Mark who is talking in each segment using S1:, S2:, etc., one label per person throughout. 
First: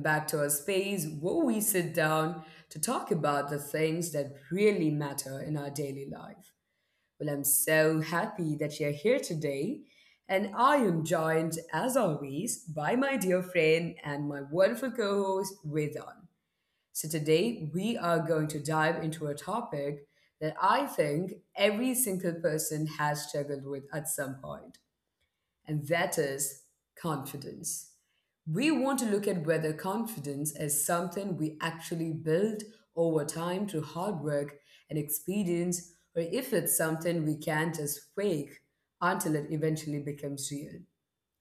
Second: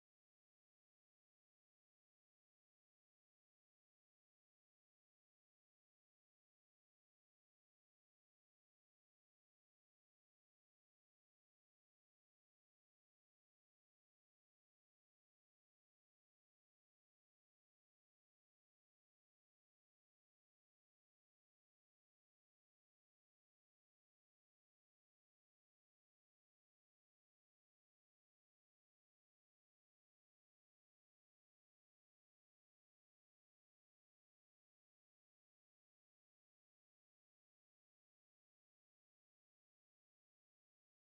S1: back to our space where we sit down to talk about the things that really matter in our daily life. Well, I'm so happy that you're here today, and I am joined, as always, by my dear friend and my wonderful co host, Vedan. So, today we are going to dive into a topic that I think every single person has struggled with at some point and that is confidence. We want to look at whether confidence is something we actually build over time through hard work and experience, or if it's something we can just fake until it eventually becomes real.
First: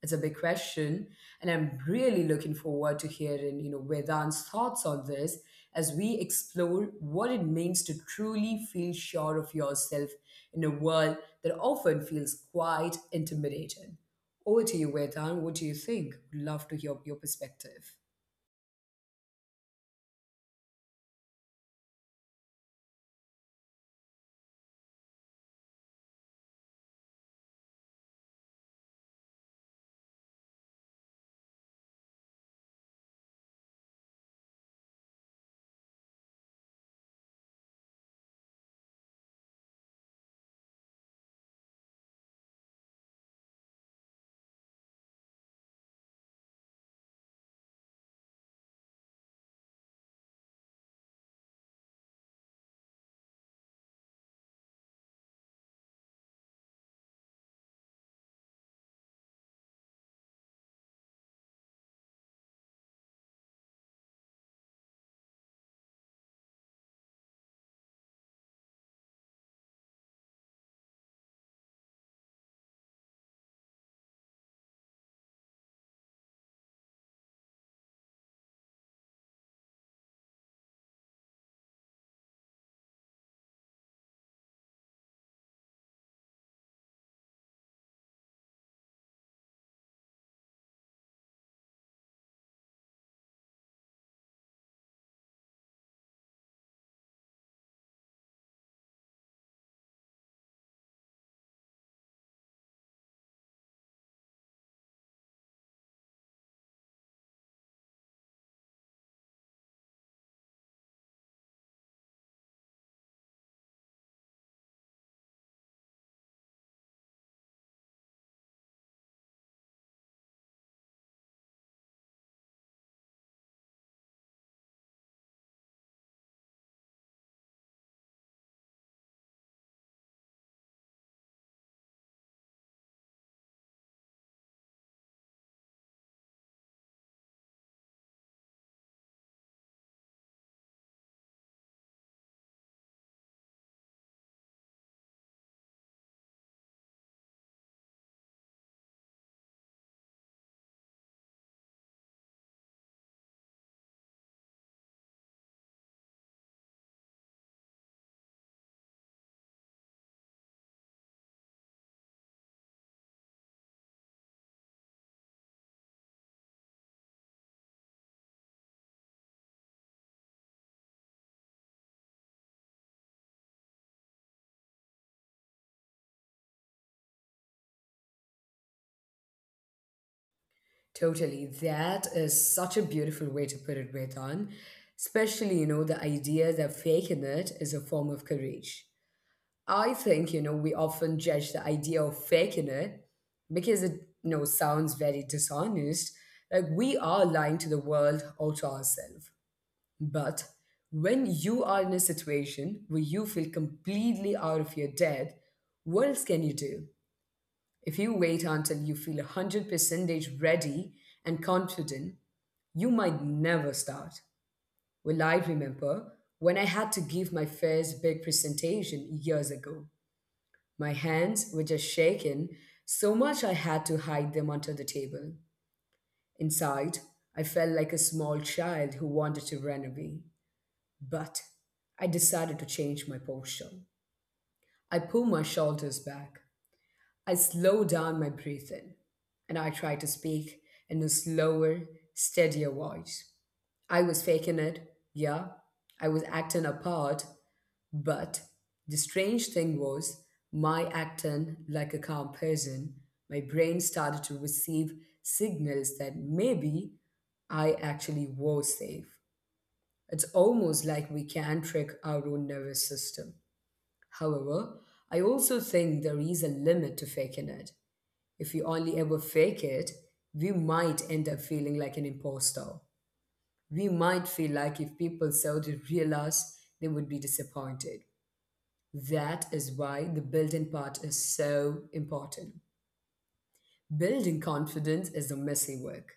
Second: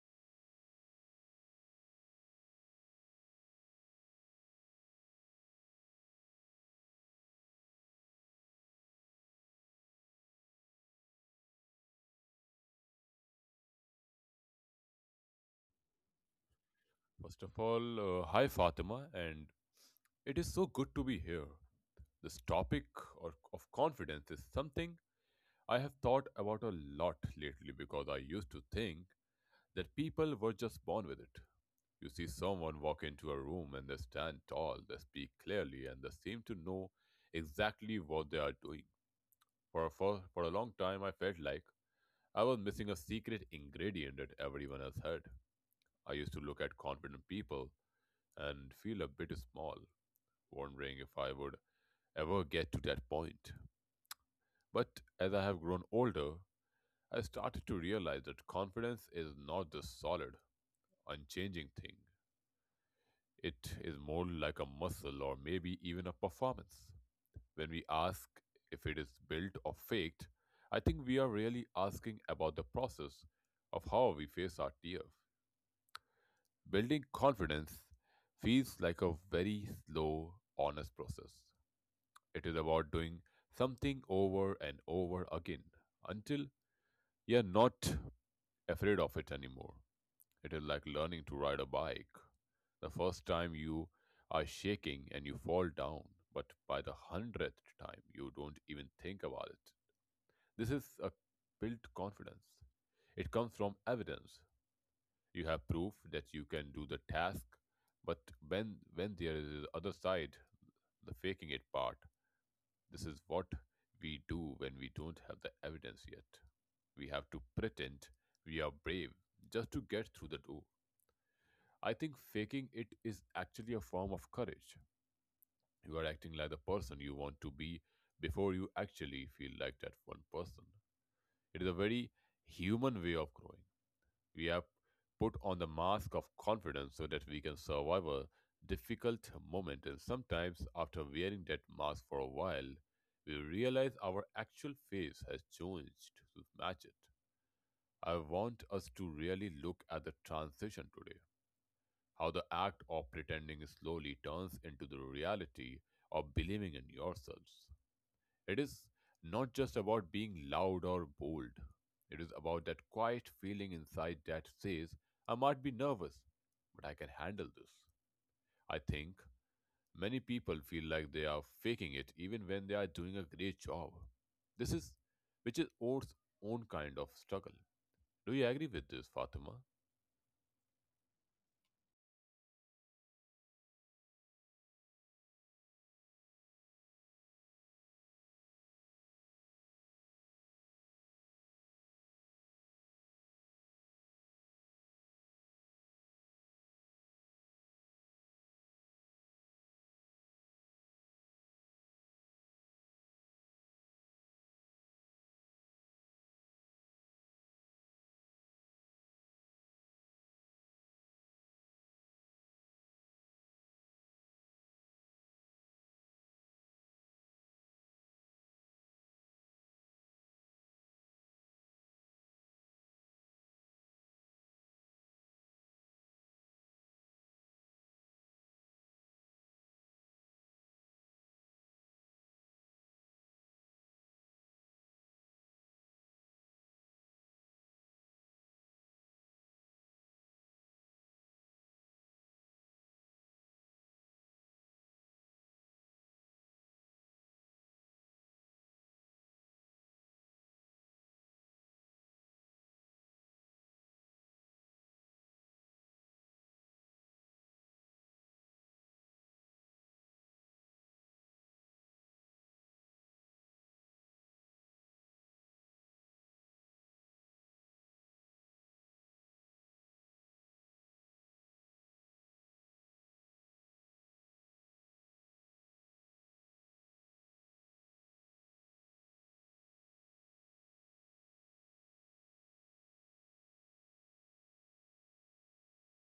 S1: It's a big question, and I'm really looking forward to hearing, Vedant's thoughts on this as we explore what it means to truly feel sure of yourself in a world that often feels quite intimidating. Over to you, Vedant. What do you think? Would love to hear your
S2: First of
S1: perspective.
S2: all, hi Fatima, and it is so good to be here. This topic of confidence is something I have thought about a lot lately because I used to think that people were just born with it. You see someone walk into a room and they stand tall, they speak clearly, and they seem to know exactly what they are doing. For a long time, I felt like I was missing a secret ingredient that everyone else had. I used to look at confident people and feel a bit small, wondering if I would ever get to that point. But as I have grown older, I started to realize that confidence is not this solid, unchanging thing. It is more like a muscle or maybe even a performance. When we ask if it is built or faked, I think we are really asking about the process of how we face our fear. Building confidence feels like a very slow, honest process. It is about doing something over and over again until you're not afraid of it anymore. It is like learning to ride a bike. The first time you are shaking and you fall down, but by the 100th time, you don't even think about it. This is a built confidence. It comes from evidence. You have proof that you can do the task, but when there is the other side, the faking it part, this is what we do when we don't have the evidence yet. We have to pretend we are brave just to get through the door. I think faking it is actually a form of courage. You are acting like the person you want to be before you actually feel like that one person. It is a very human way of growing. We have put on the mask of confidence so that we can survive a difficult moment, and sometimes, after wearing that mask for a while, we realize our actual face has changed to match it. I want us to really look at the transition today how the act of pretending slowly turns into the reality of believing in yourselves. It is not just about being loud or bold, it is about that quiet feeling inside that says, I might be nervous, but I can handle this. I think many people feel like they are faking it even when they are doing a great job. This is which is Oath's own kind of struggle. Do you agree with this, Fatima?
S1: Totally. That is such a beautiful way to put it, Vedant. Especially, the idea that faking it is a form of courage. I think, we often judge the idea of faking it because it sounds very dishonest. Like we are lying to the world or to ourselves. But when you are in a situation where you feel completely out of your depth, what else can you do? If you wait until you feel 100% ready and confident, you might never start. Well, I remember when I had to give my first big presentation years ago. My hands were just shaking so much I had to hide them under the table. Inside, I felt like a small child who wanted to run away. But I decided to change my posture. I pulled my shoulders back. I slowed down my breathing and I tried to speak in a slower, steadier voice. I was faking it, yeah. I was acting a part. But the strange thing was, my acting like a calm person, my brain started to receive signals that maybe I actually was safe. It's almost like we can trick our own nervous system. However, I also think there is a limit to faking it. If we only ever fake it, we might end up feeling like an imposter. We might feel like if people saw the real us, they would be disappointed. That is why the building part is so important. Building confidence is the messy work.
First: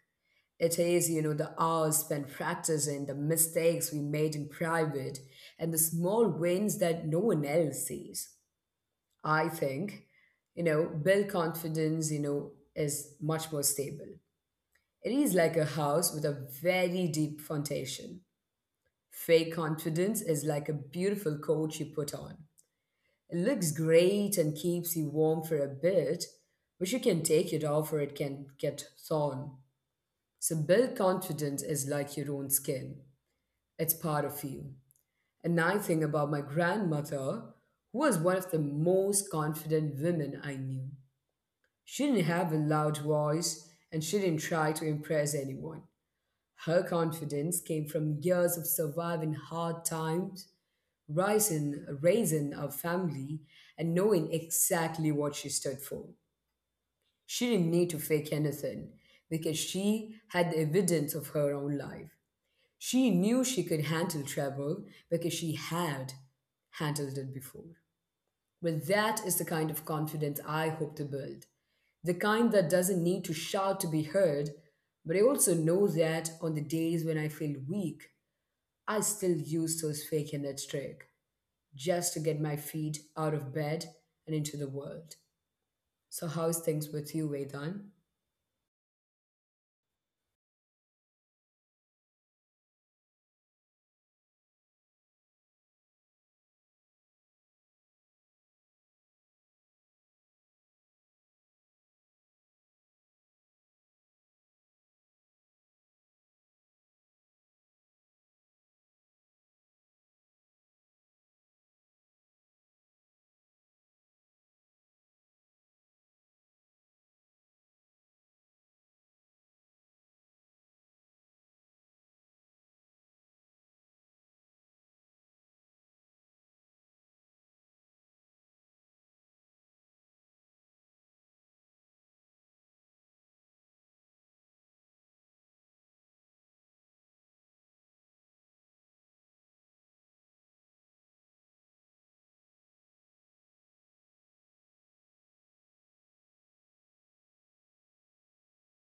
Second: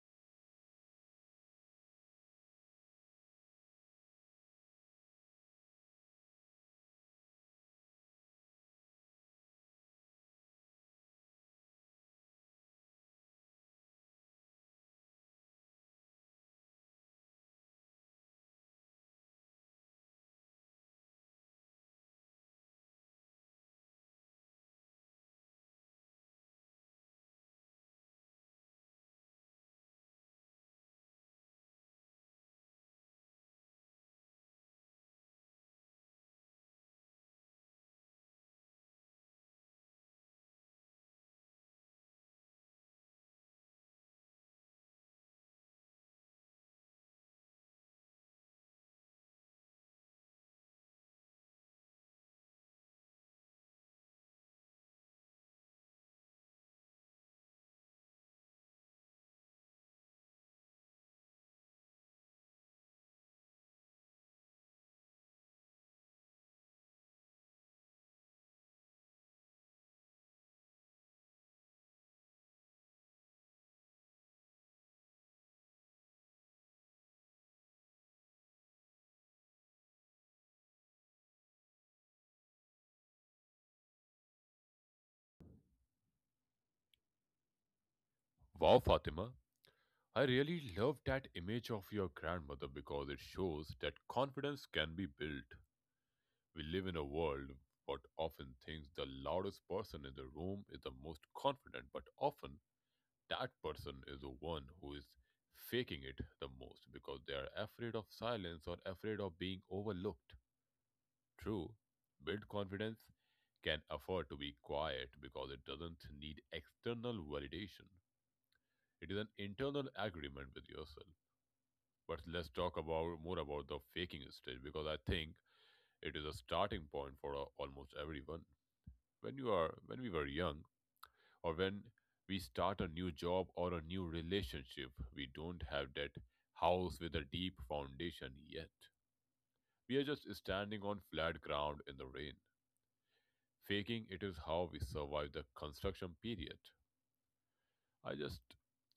S1: It is, the hours spent practicing, the mistakes we made in private, and the small wins that no one else sees. I think, build confidence, is much more stable. It is like a house with a very deep foundation. Fake confidence is like a beautiful coat you put on. It looks great and keeps you warm for a bit, but you can take it off or it can get thorn. So build confidence is like your own skin. It's part of you. And I think about my grandmother, who was one of the most confident women I knew. She didn't have a loud voice and she didn't try to impress anyone. Her confidence came from years of surviving hard times raisin, raisin our family and knowing exactly what she stood for. She didn't need to fake anything because she had the evidence of her own life. She knew she could handle trouble because she had handled it before. Well, that is the kind of confidence I hope to build. The kind that doesn't need to shout to be heard, but I also know that on the days when I feel weak, I still use those fake and that trick just to get my feet out of bed and into the world. So, how's things with you, Vedan?
S2: Wow, Fatima. I really love that image of your grandmother because it shows that confidence can be built. We live in a world what often thinks the loudest person in the room is the most confident, but often that person is the one who is faking it the most because they are afraid of silence or afraid of being overlooked. True, built confidence can afford to be quiet because it doesn't need external validation. It is an internal agreement with yourself. But let's talk about more about the faking stage because I think it is a starting point for almost everyone. When you are when we were young or when we start a new job or a new relationship, we don't have that house with a deep foundation yet. We are just standing on flat ground in the rain, faking it is how we survive the construction period. I just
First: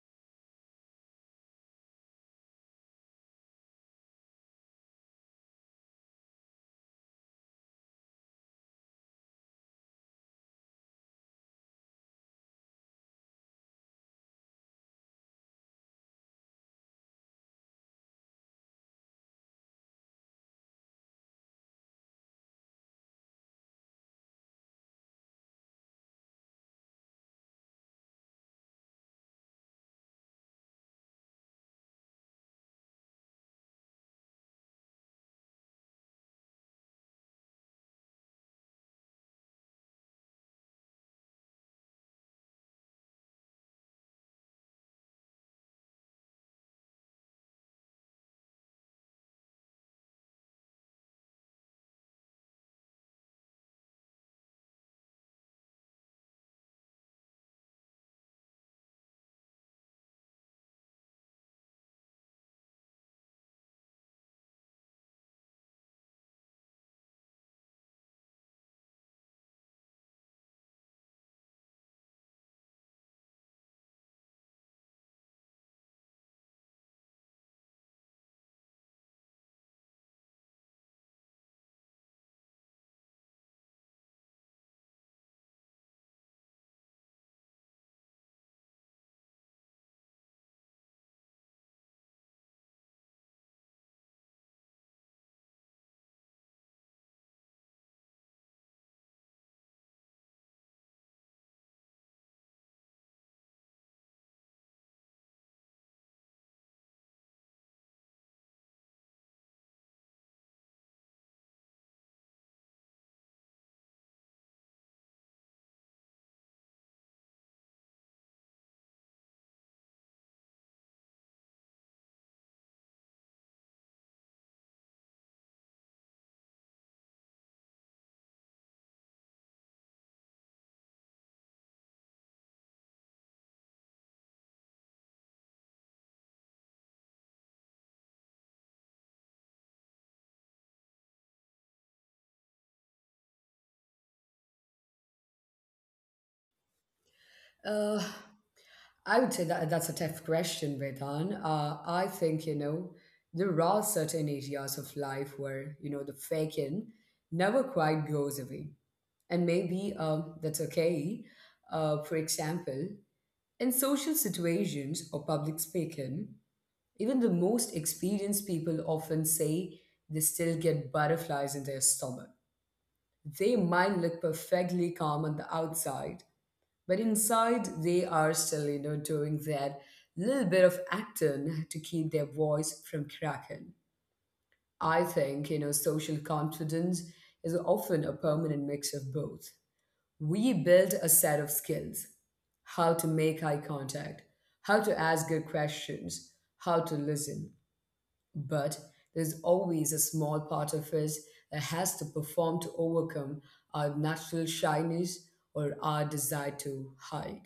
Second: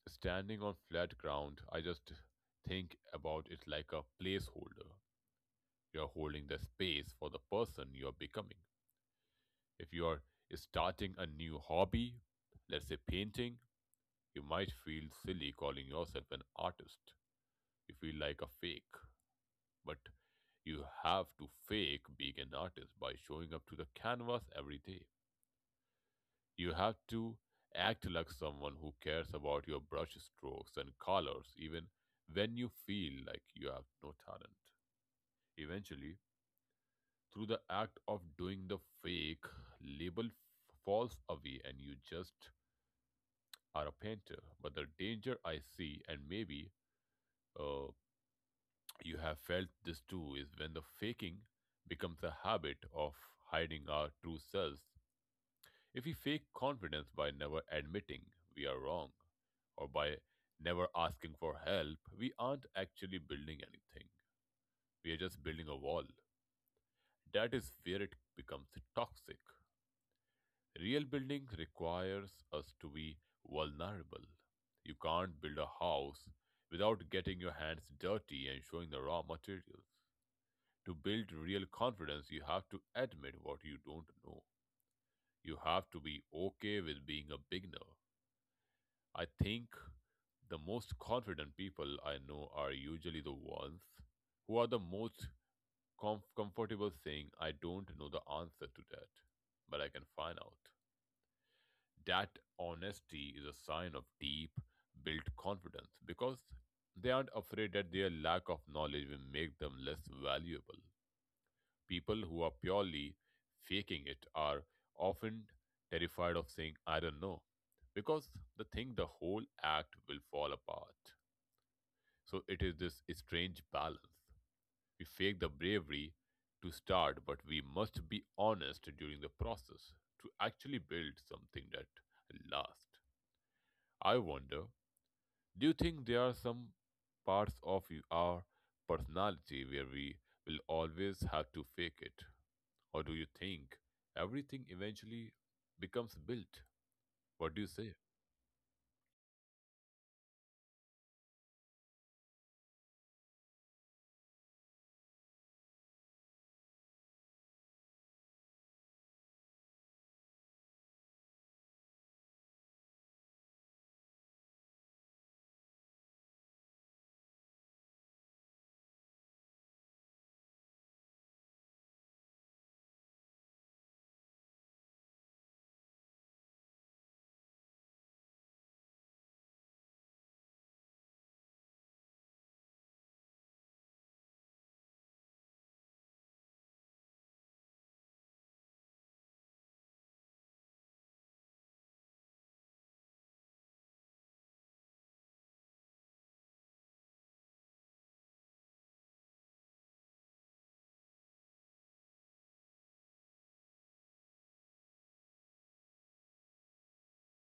S2: standing on flat ground, I just think about it like a placeholder. You are holding the space for the person you are becoming. If you are starting a new hobby, let's say painting, you might feel silly calling yourself an artist. You feel like a fake. But you have to fake being an artist by showing up to the canvas every day. You have to act like someone who cares about your brush strokes and colors, even when you feel like you have no talent. Eventually, through the act of doing the fake, label f- falls away and you just are a painter. But the danger I see, and maybe uh, you have felt this too is when the faking becomes a habit of hiding our true selves. If we fake confidence by never admitting we are wrong or by never asking for help, we aren't actually building anything. We are just building a wall. That is where it becomes toxic. Real building requires us to be vulnerable. You can't build a house without getting your hands dirty and showing the raw materials. To build real confidence, you have to admit what you don't know. You have to be okay with being a beginner. I think the most confident people I know are usually the ones who are the most comfortable saying, I don't know the answer to that, but I can find out. That honesty is a sign of deep built confidence because they aren't afraid that their lack of knowledge will make them less valuable. People who are purely faking it are often terrified of saying, I don't know, because they think the whole act will fall apart. So it is this strange balance. We fake the bravery to start, but we must be honest during the process to actually build something that lasts. I wonder, do you think there are some parts of you, our personality where we will always have to fake it? Or do you think everything eventually becomes built? What do you say?
S1: Uh, I would say that that's a tough question, Vedan. I think, there are certain areas of life where, the fake in never quite goes away. And maybe that's okay. For example, in social situations or public speaking, even the most experienced people often say they still get butterflies in their stomach. They might look perfectly calm on the outside, but inside they are still, doing that little bit of acting to keep their voice from cracking. I think, social confidence is often a permanent mix of both. We build a set of skills, how to make eye contact, how to ask good questions, how to listen. But there's always a small part of us that has to perform to overcome our natural shyness or our desire to hide.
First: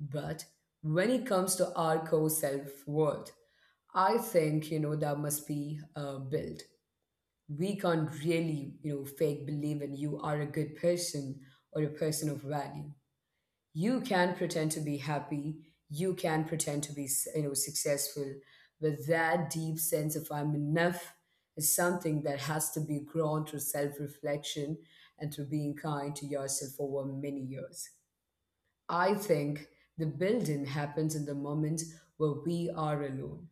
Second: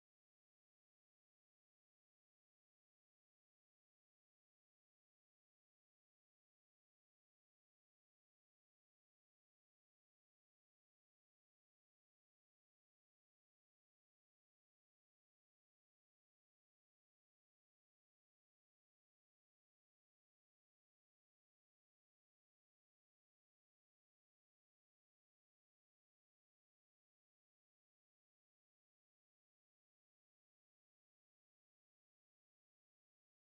S1: But when it comes to our core self worth, I think, that must be built. We can't really, fake believe in you are a good person or a person of value. You can pretend to be happy. You can pretend to be successful, but that deep sense of I'm enough is something that has to be grown through self-reflection and through being kind to yourself over many years. I think the building happens in the moment where we are alone.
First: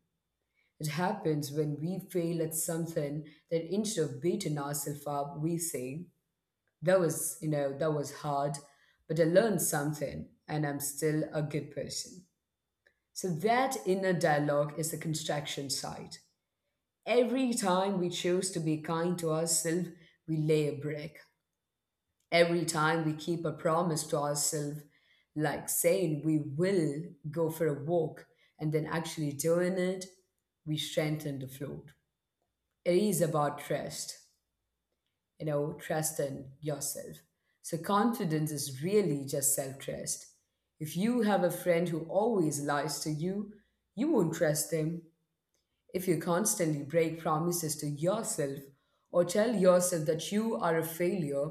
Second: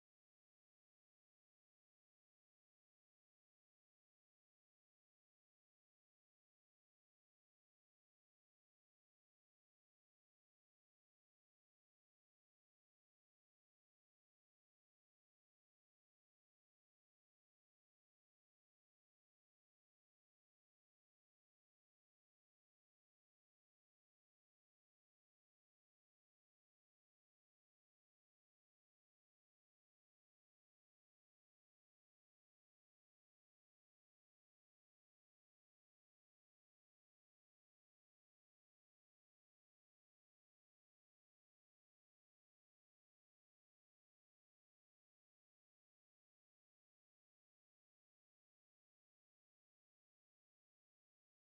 S1: It happens when we fail at something, that instead of beating ourselves up we say that was, that was hard, but I learned something and I'm still a good person. So that inner dialogue is the construction side. Every time we choose to be kind to ourselves, we lay a brick. Every time we keep a promise to ourselves, like saying we will go for a walk and then actually doing it, we strengthen the floor. It is about trust, trust in yourself. So, confidence is really just self trust. If you have a friend who always lies to you, you won't trust them. If you constantly break promises to yourself or tell yourself that you are a failure,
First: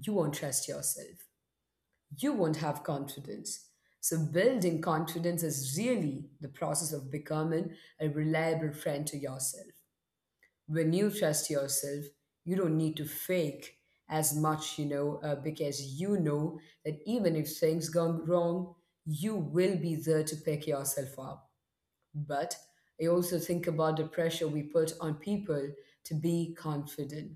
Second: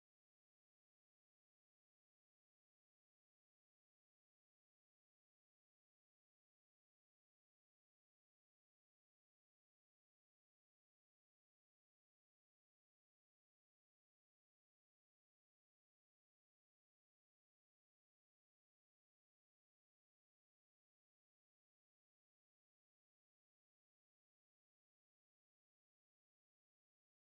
S1: you won't trust yourself. You won't have confidence. So, building confidence is really the process of becoming a reliable friend to yourself. When you trust yourself, you don't need to fake as much, because you know that even if things go wrong, you will be there to pick yourself up. But I also think about the pressure we put on people to be confident.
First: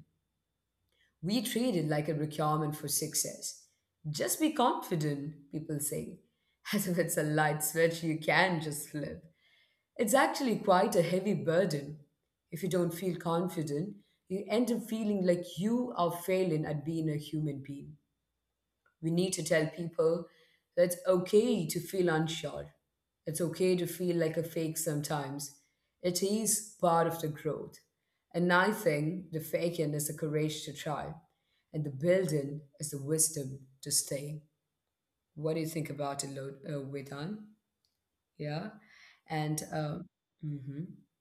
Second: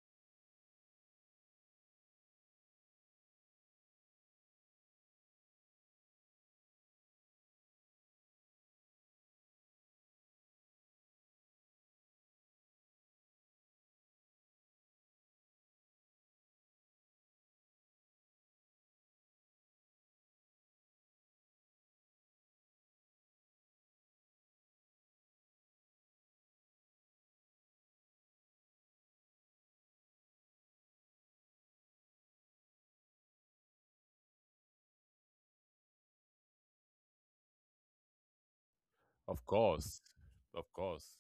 S1: We treat it like a requirement for success. Just be confident, people say, as if it's a light switch you can just flip. It's actually quite a heavy burden. If you don't feel confident, you end up feeling like you are failing at being a human being. We need to tell people that it's okay to feel unsure. It's okay to feel like a fake sometimes. It is part of the growth. And I think the faking is the courage to try, and the building is the wisdom to stay. What do you think about it, Vedan? Yeah.
S2: Of
S1: And, uh,
S2: course, of
S1: mhm.
S2: course.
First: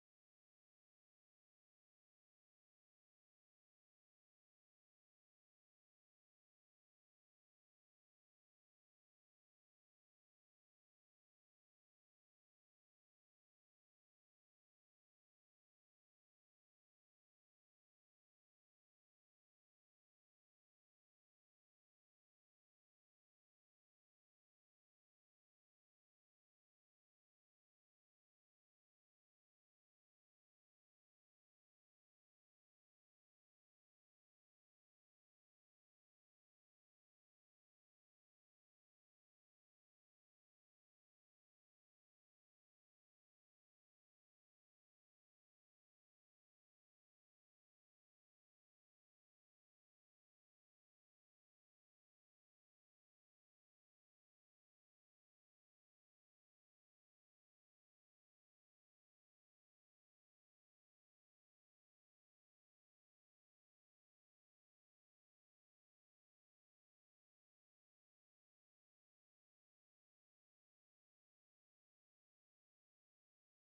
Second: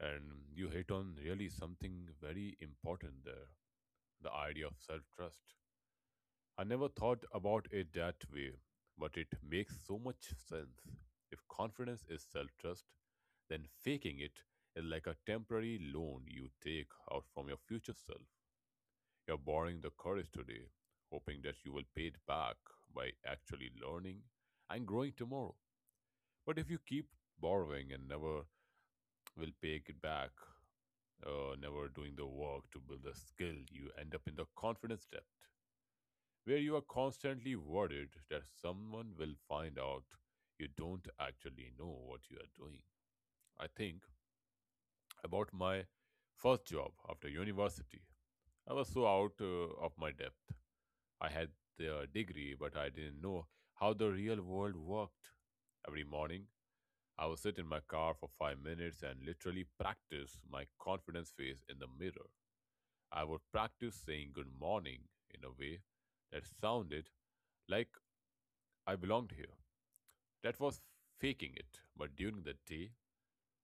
S2: And you hit on really something very important there the idea of self trust. I never thought about it that way, but it makes so much sense. If confidence is self trust, then faking it is like a temporary loan you take out from your future self. You're borrowing the courage today, hoping that you will pay it back by actually learning and growing tomorrow. But if you keep borrowing and never will pay it back, never doing the work to build a skill, you end up in the confidence debt, where you are constantly worried that someone will find out you don't actually know what you are doing. I think about my first job after university. I was so out of my depth. I had the degree, but I didn't know how the real world worked. Every morning, I would sit in my car for 5 minutes and literally practice my confidence face in the mirror. I would practice saying good morning in a way that sounded like I belonged here. That was faking it. But during the day,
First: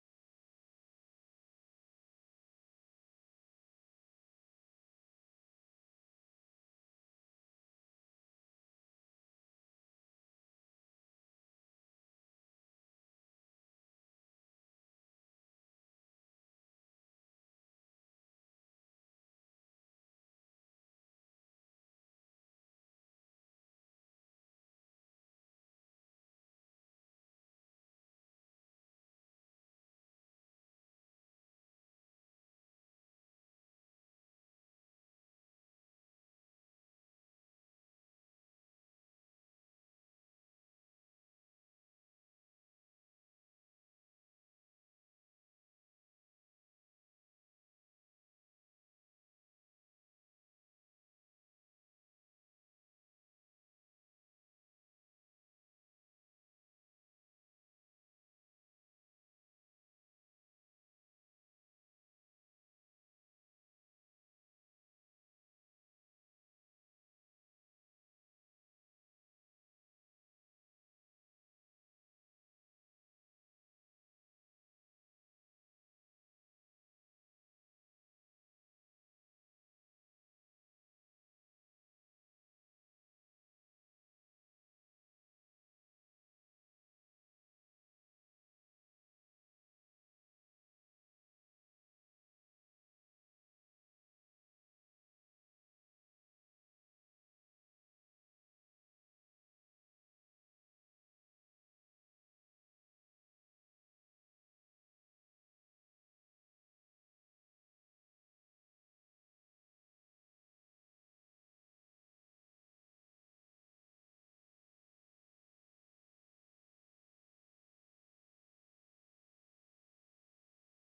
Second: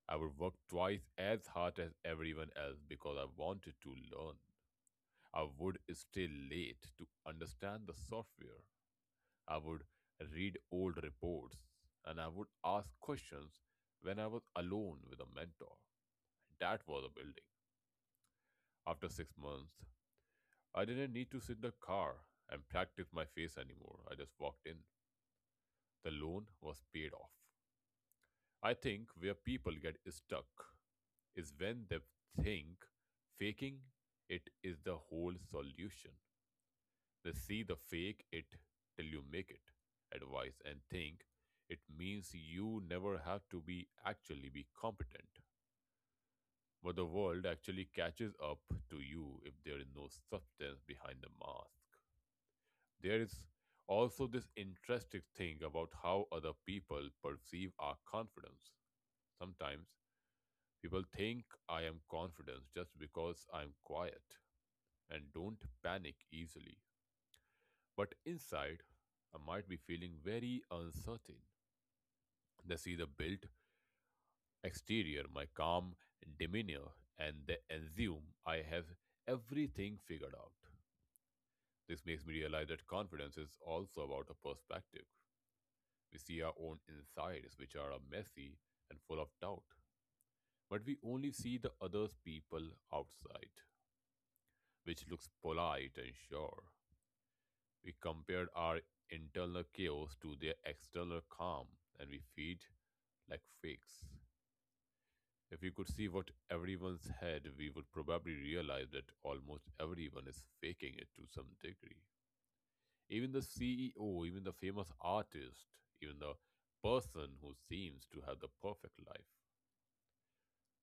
S2: I would work twice as hard as everyone else because I wanted to learn. I would stay late to understand the software. I would read old reports and I would ask questions when I was alone with a mentor. That was a building. After 6 months, I didn't need to sit in the car and practice my face anymore. I just walked in. The loan was paid off. I think where people get stuck is when they think faking it is the whole solution. They see the fake it till you make it advice and think it means you never have to be actually be competent. But the world actually catches up to you if there is no substance behind the mask. There is also this interesting thing about how other people perceive our confidence. Sometimes people think I am confident just because I'm quiet and don't panic easily. But inside, I might be feeling very uncertain. They see the built exterior, my calm demeanor, and they assume I have everything figured out. This makes me realize that confidence is also about a perspective. We see our own insides, which are messy and full of doubt, but we only see the other people outside, which looks polite and sure. We compared our internal chaos to their external calm, and we feed like fakes. If we could see what everyone's had, we would probably realize that almost everyone is faking it to some degree. Even the CEO, even the famous artist, even the person who seems to have the perfect life,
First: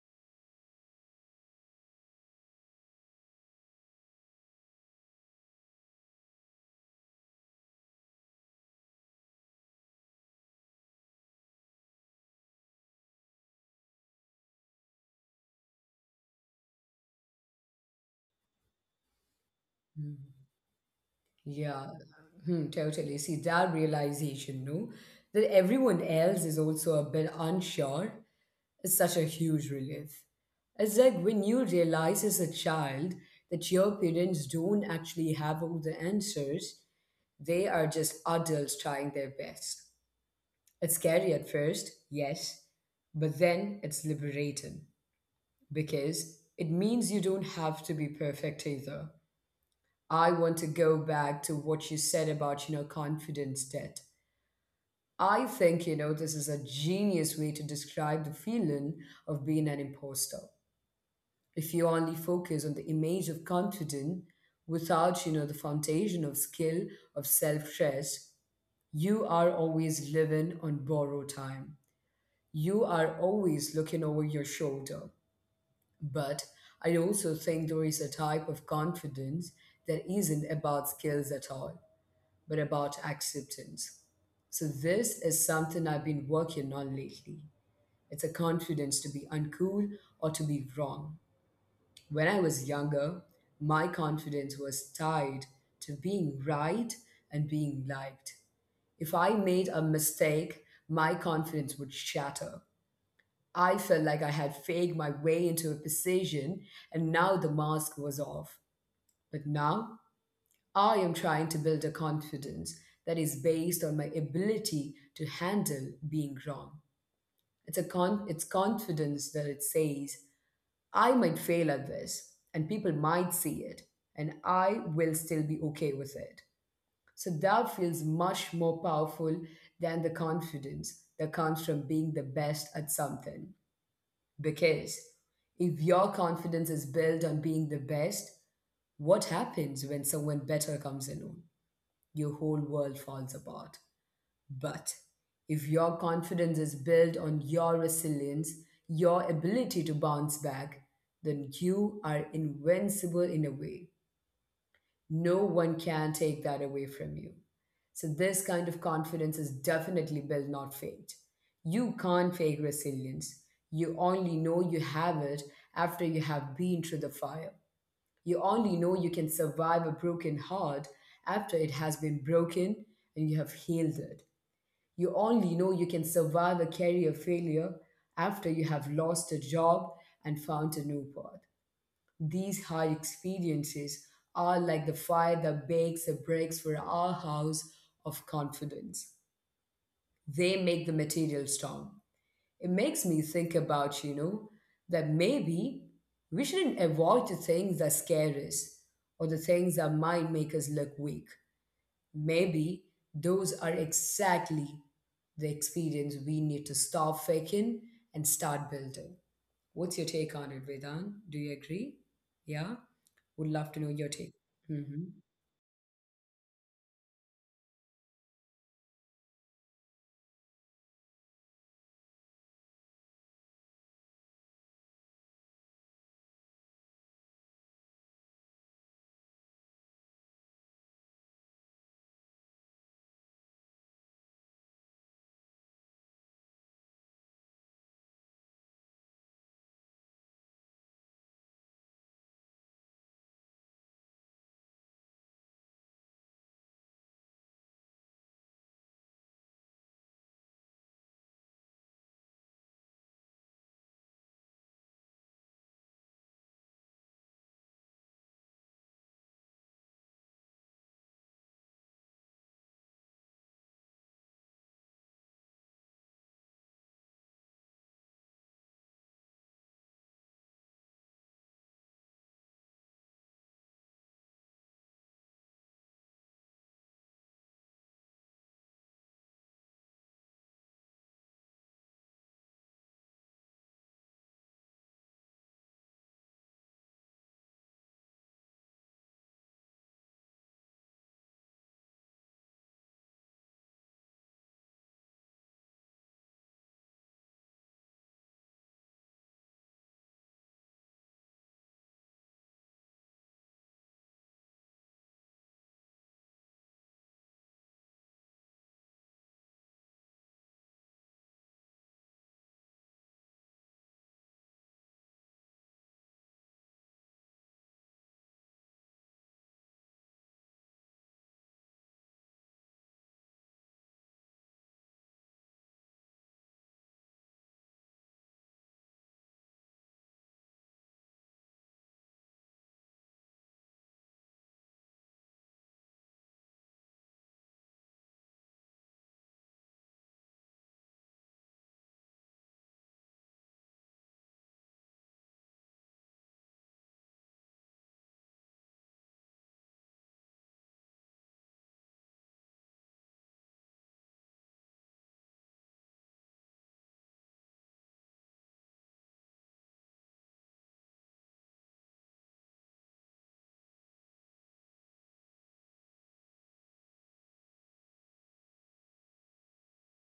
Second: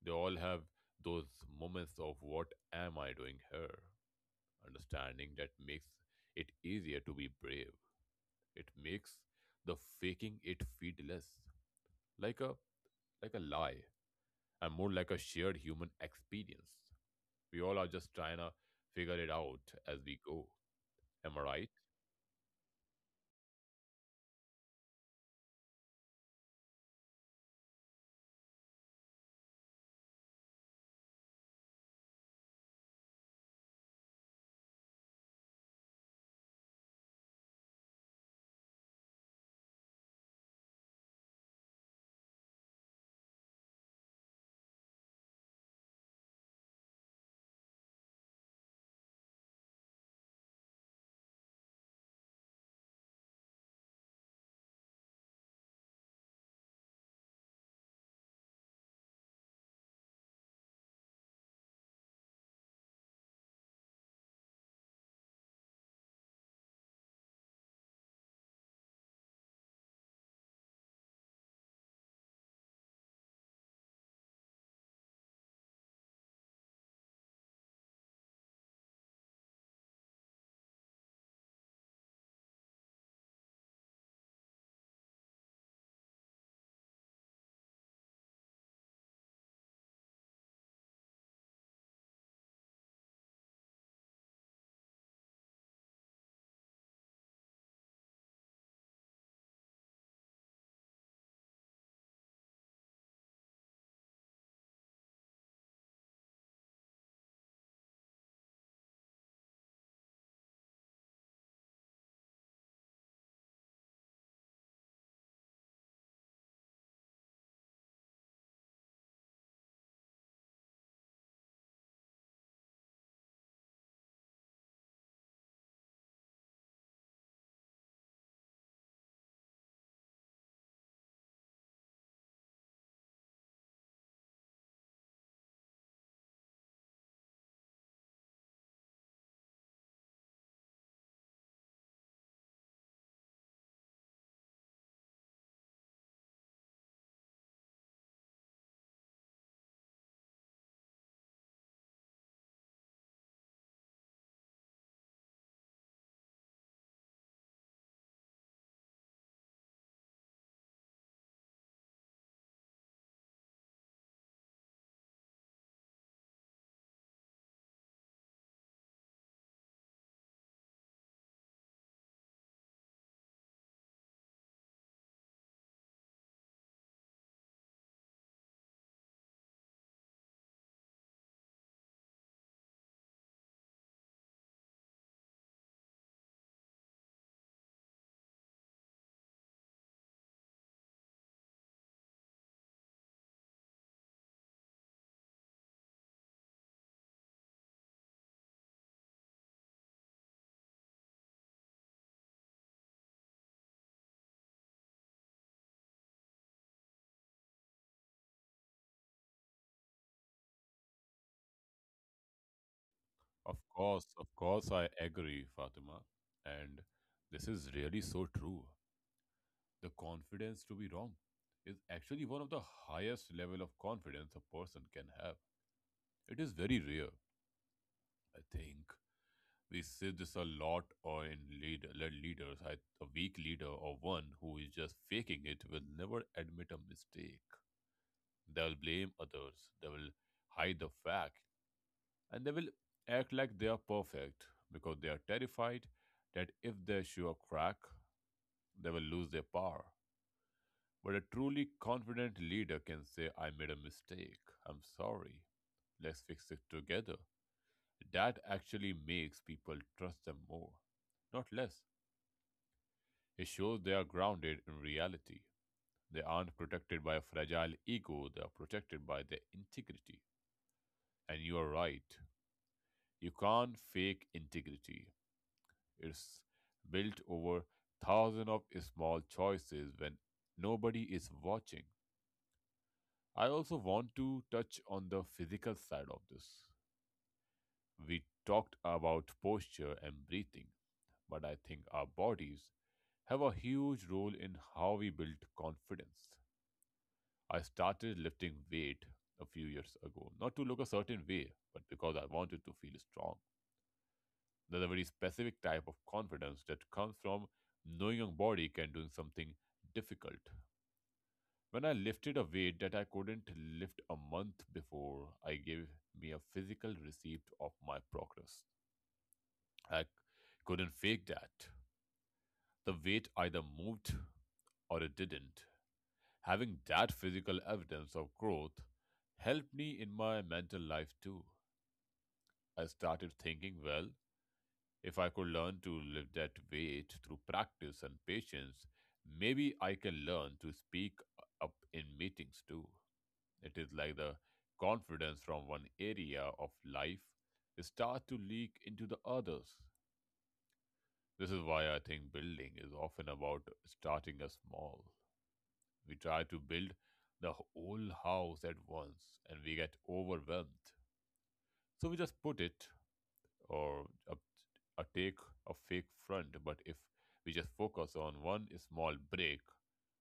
S2: they all have those moments of what am I doing here? Understanding that makes it easier to be brave. It makes the faking it feel less like a like a lie and more like a shared human experience. We all are just trying to figure it out as we go. Am I right?
S1: Yeah, hmm, totally. See, that realization, no, that everyone else is also a bit unsure is such a huge relief. It's like when you realize as a child that your parents don't actually have all the answers, they are just adults trying their best. It's scary at first, yes, but then it's liberating because it means you don't have to be perfect either. I want to go back to what you said about, confidence debt. I think, this is a genius way to describe the feeling of being an imposter. If you only focus on the image of confident without, the foundation of skill, of self trust, you are always living on borrowed time. You are always looking over your shoulder. But I also think there is a type of confidence that isn't about skills at all but about acceptance. So, this is something I've been working on lately. It's a confidence to be uncool or to be wrong. When I was younger, my confidence was tied to being right and being liked. If I made a mistake, my confidence would shatter. I felt like I had faked my way into a position and now the mask was off. But now I am trying to build a confidence that is based on my ability to handle being wrong. It's confidence that it says I might fail at this and people might see it and I will still be okay with it. So that feels much more powerful than the confidence that comes from being the best at something. Because if your confidence is built on being the best, what happens when someone better comes along? Your whole world falls apart. But if your confidence is built on your resilience, your ability to bounce back, then you are invincible in a way. No one can take that away from you. So, this kind of confidence is definitely built, not faked. You can't fake resilience. You only know you have it after you have been through the fire. You only know you can survive a broken heart after it has been broken and you have healed it. You only know you can survive a career failure after you have lost a job and found a new path. These hard experiences are like the fire that bakes the bricks for our house of confidence. They make the material strong. It makes me think about, you know, that maybe we shouldn't avoid the things that scare us or the things that might make us look weak. Maybe those are exactly the experience we need to stop faking and start building. What's your take on it, Vedan? Do you agree? Yeah? Would love to know your
S2: Of
S1: take.
S2: course, I
S1: Hmm.
S2: agree, Fatima. And this is really so true. The confidence to be wrong is actually one of the highest level of confidence a person can have. It is very rare, I think. We see this a lot or in leader led leaders, a weak leader or one who is just faking it will never admit a mistake. They will blame others, they will hide the fact, and they will act like they are perfect because they are terrified that if they show a crack, they will lose their power. But a truly confident leader can say, "I made a mistake, I'm sorry, let's fix it together." That actually makes people trust them more, not less. It shows they are grounded in reality. They aren't protected by a fragile ego, they are protected by their integrity. And you are right. You can't fake integrity. It's built over thousands of small choices when nobody is watching. I also want to touch on the physical side of this. We talked about posture and breathing, but I think our bodies have a huge role in how we build confidence. I started lifting weight a few years ago, not to look a certain way, but because I wanted to feel strong. There's a very specific type of confidence that comes from knowing your body can do something difficult. When I lifted a weight that I couldn't lift a month before, I gave me a physical receipt of my progress. I c- couldn't fake that. The weight either moved or it didn't. Having that physical evidence of growth helped me in my mental life too. I started thinking, well, if I could learn to lift that weight through practice and patience, maybe I can learn to speak up in meetings too. It is like the confidence from one area of life start to leak into the others. This is why I think building is often about starting a small. We try to build the whole house at once and we get overwhelmed. So we just put it or a take a fake front. But if we just focus on one small break,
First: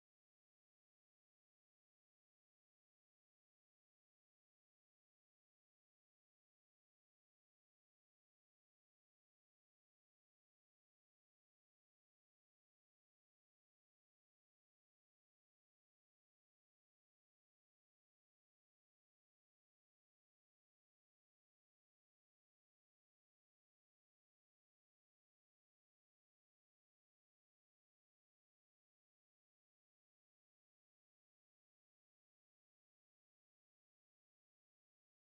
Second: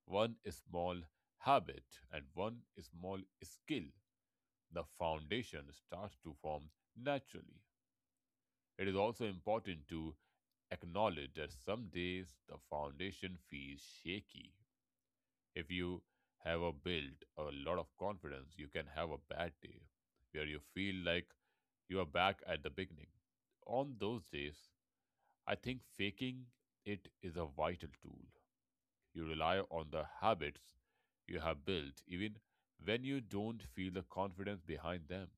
S2: one small habit, and one small skill, the foundation starts to form naturally. It is also important to acknowledge that some days the foundation feels shaky. If you have a built a lot of confidence, you can have a bad day where you feel like you are back at the beginning. On those days, I think faking it is a vital tool. You rely on the habits you have built, even when you don't feel the confidence behind them.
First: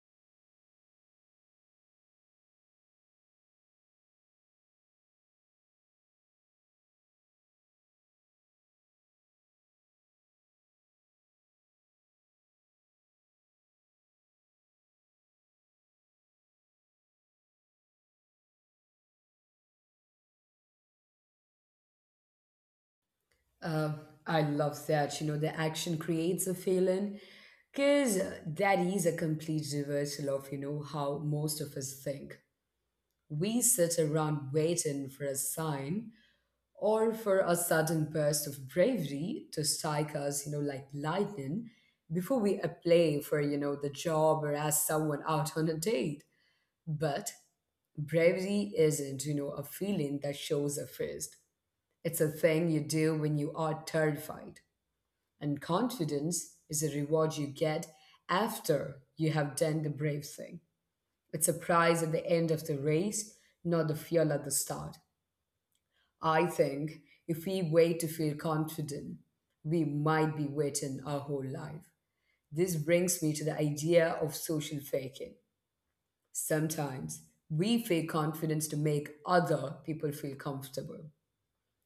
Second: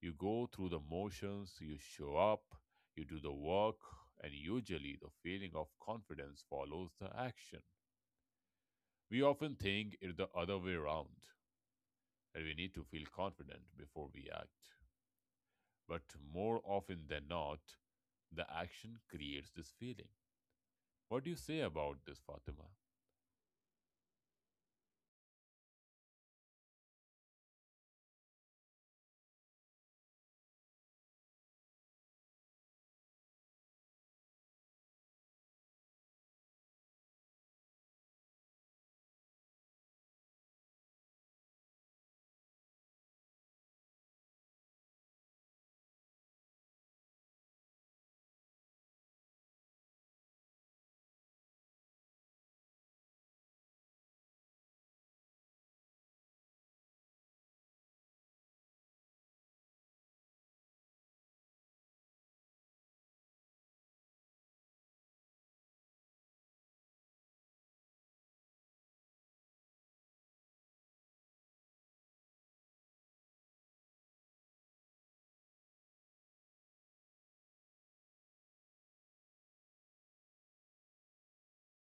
S2: You go through the motions, you show up, you do the work, and usually the feeling of confidence follows the action. We often think it's the other way around, and we need to feel confident before we act. But more often than not, the action creates this feeling. What do you say about this, Fatima?
S1: Uh, I love that. You know, the action creates a feeling because that is a complete reversal of, you know, how most of us think. We sit around waiting for a sign or for a sudden burst of bravery to strike us, you know, like lightning before we apply for, you know, the job or ask someone out on a date. But bravery isn't, you know, a feeling that shows up first. It's a thing you do when you are terrified. And confidence is a reward you get after you have done the brave thing. It's a prize at the end of the race, not the fuel at the start. I think if we wait to feel confident, we might be waiting our whole life. This brings me to the idea of social faking. Sometimes we fake confidence to make other people feel comfortable.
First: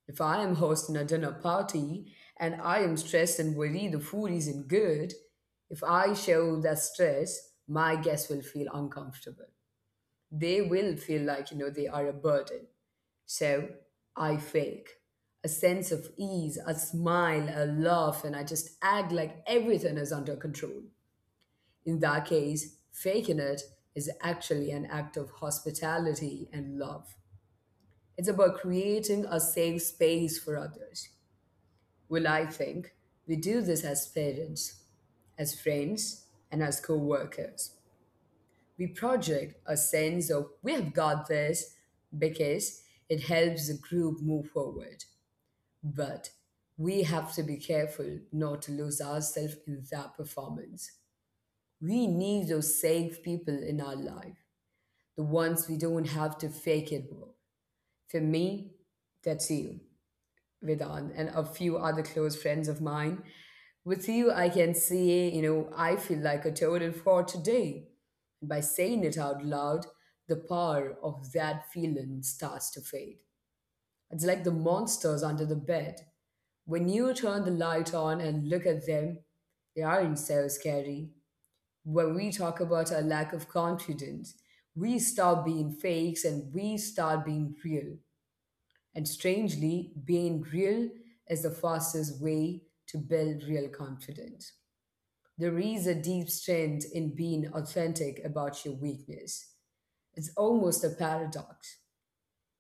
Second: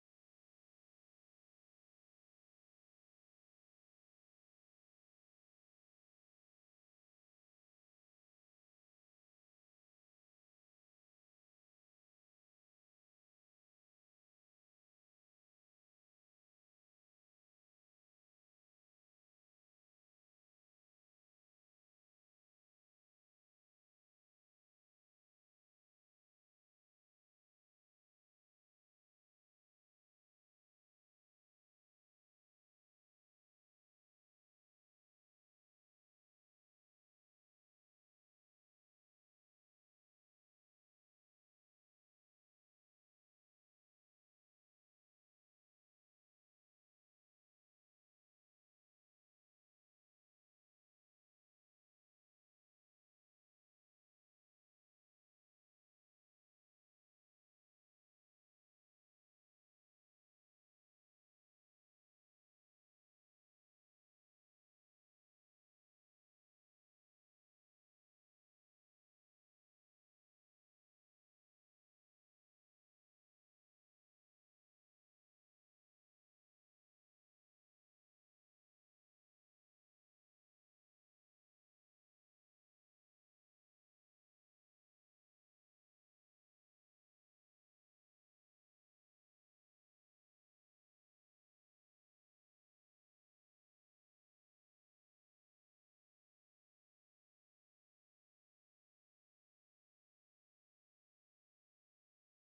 S1: If I am hosting a dinner party and I am stressed and worry the food isn't good, if I show that stress, my guests will feel uncomfortable. They will feel like, you know, they are a burden. So I fake a sense of ease, a smile, a laugh, and I just act like everything is under control. In that case, faking it is actually an act of hospitality and love. It's about creating a safe space for others. Well, I think we do this as parents, as friends, and as co workers. We project a sense of we have got this because it helps the group move forward. But we have to be careful not to lose ourselves in that performance. We need those safe people in our life, the ones we don't have to fake it with. For me, that's you, Vedan, and a few other close friends of mine. With you, I can say, you know, I feel like a total fraud today. And by saying it out loud, the power of that feeling starts to fade. It's like the monsters under the bed. When you turn the light on and look at them, they aren't so scary. When we talk about our lack of confidence, we stop being fakes and we start being real. And strangely, being real is the fastest way to build real confidence. There is a deep strength in being authentic about your weakness. It's almost a paradox.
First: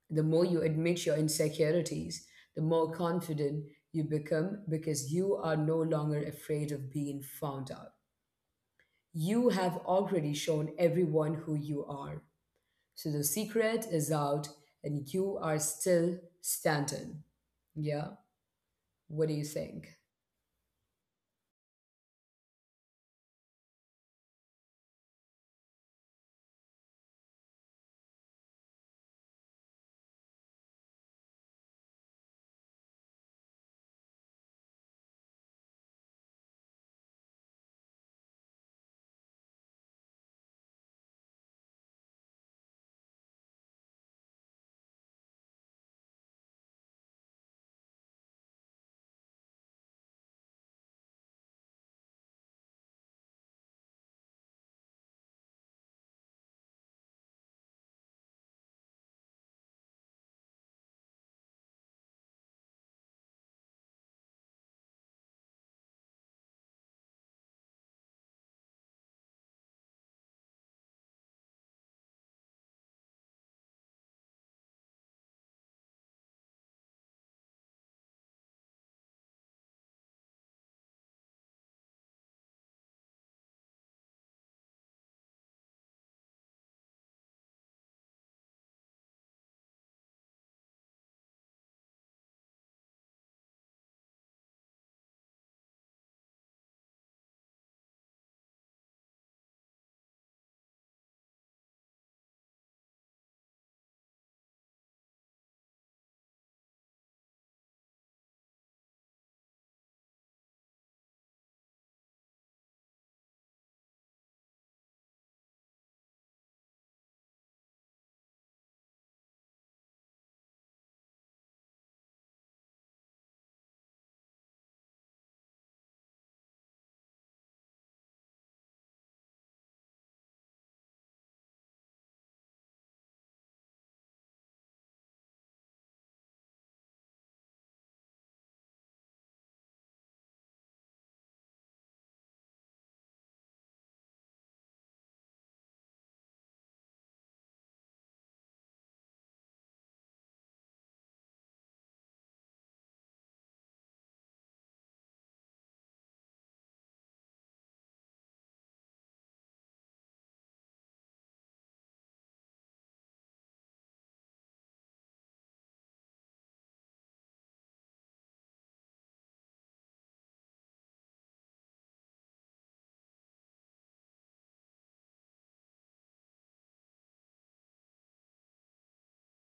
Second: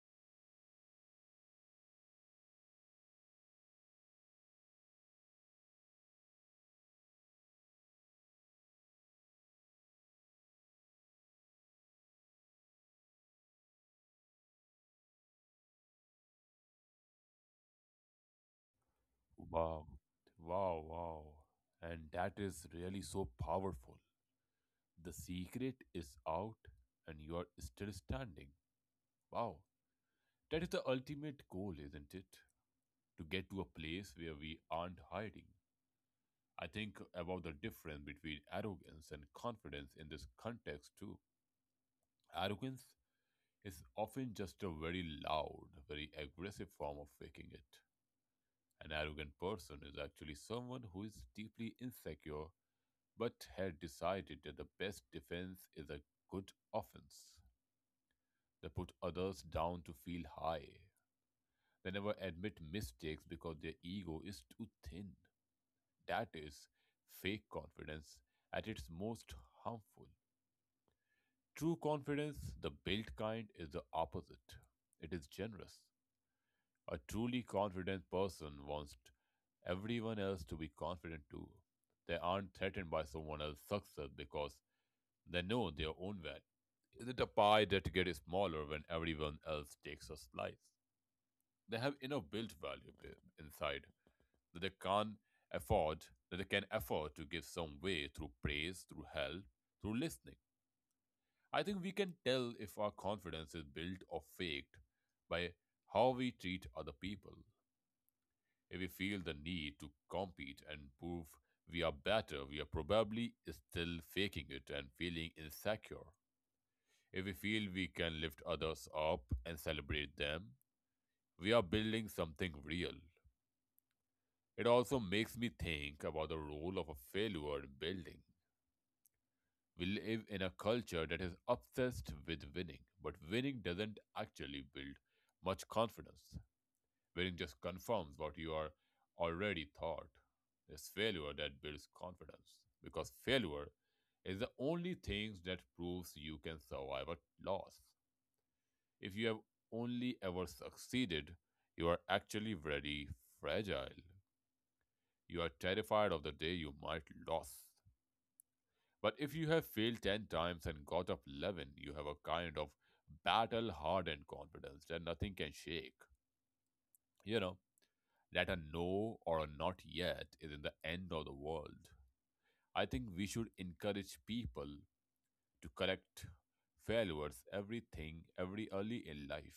S1: The more you admit your insecurities, the more confident you become because you are no longer afraid of being found out. You have already shown everyone who you are. So the secret is out and you are still standing. Yeah? What do you
S2: Wow,
S1: think?
S2: wow, wow. And that is really so powerful. The secret is out and you are still standing. Wow, that is the ultimate goal, isn't it? To get to a place where we aren't hiding. I think about the difference between arrogance and confidence in this context too. Arrogance is often just a very loud, very aggressive form of faking it. An arrogant person is actually someone who is deeply insecure but had decided that the best defense is a good offense. They put others down to feel high. They never admit mistakes because their ego is too thin. That is fake confidence at its most harmful. True confidence, the built kind, is the opposite. It is generous. A truly confident person wants everyone else to be confident too. They aren't threatened by someone else's success because they know their own value. Isn't a pie that gets smaller when everyone else takes a slice? They have enough built value inside that they can not afford that they can afford to give some way through praise, through help, through listening. I think we can tell if our confidence is built or faked by how we treat other people. If we feel the need to compete and prove we are better, we are probably still faking it and feeling insecure. If we feel we can lift others up and celebrate them, we are building something real. It also makes me think about the role of a failure in building. We live in a culture that is obsessed with winning, but winning doesn't actually build much confidence. Wherein just confirms what you are already thought. It's failure that builds confidence because failure is the only thing that proves you can survive a loss. If you have only ever succeeded, you are actually very fragile. You are terrified of the day you might lose. But if you have failed 10 times and got up 11, you have a kind of battle hardened confidence that nothing can shake. You know, that a no or a not yet isn't the end of the world. I think we should encourage people to correct failures, everything, every early in life.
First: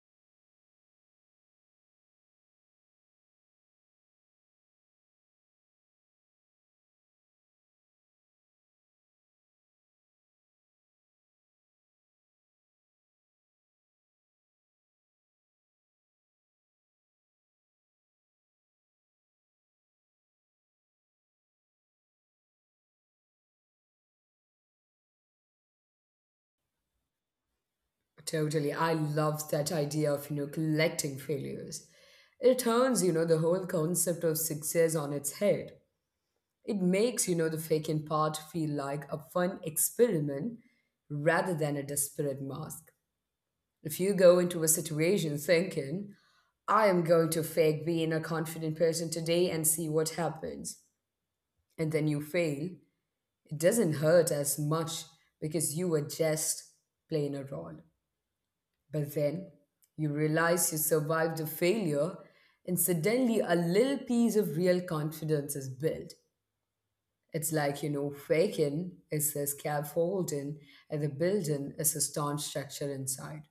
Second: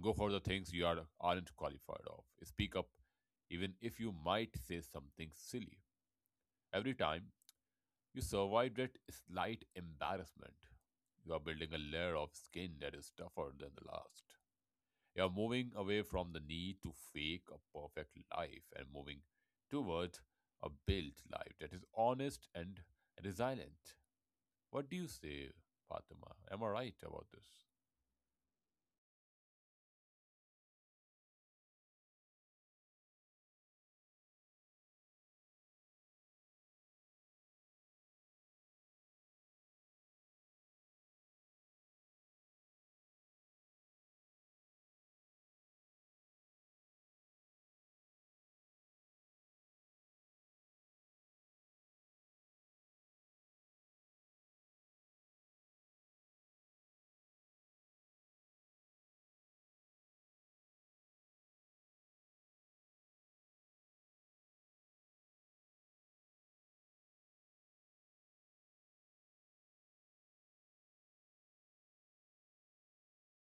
S2: Go for the things you are aren't qualified of. Speak up, even if you might say something silly. Every time you survive that slight embarrassment, you are building a layer of skin that is tougher than the last. You're moving away from the need to fake a perfect life and moving toward a built life that is honest and resilient. What do you say, Fatima? Am I right about this?
S1: Totally. I love that idea of, you know, collecting failures. It turns, you know, the whole concept of success on its head. It makes, you know, the faking part feel like a fun experiment rather than a desperate mask. If you go into a situation thinking, I am going to fake being a confident person today and see what happens, and then you fail, it doesn't hurt as much because you were just playing a role. But then you realize you survived a failure, and suddenly a little piece of real confidence is built. It's like, you know, faking is a scaffolding, and the building is a staunch structure inside.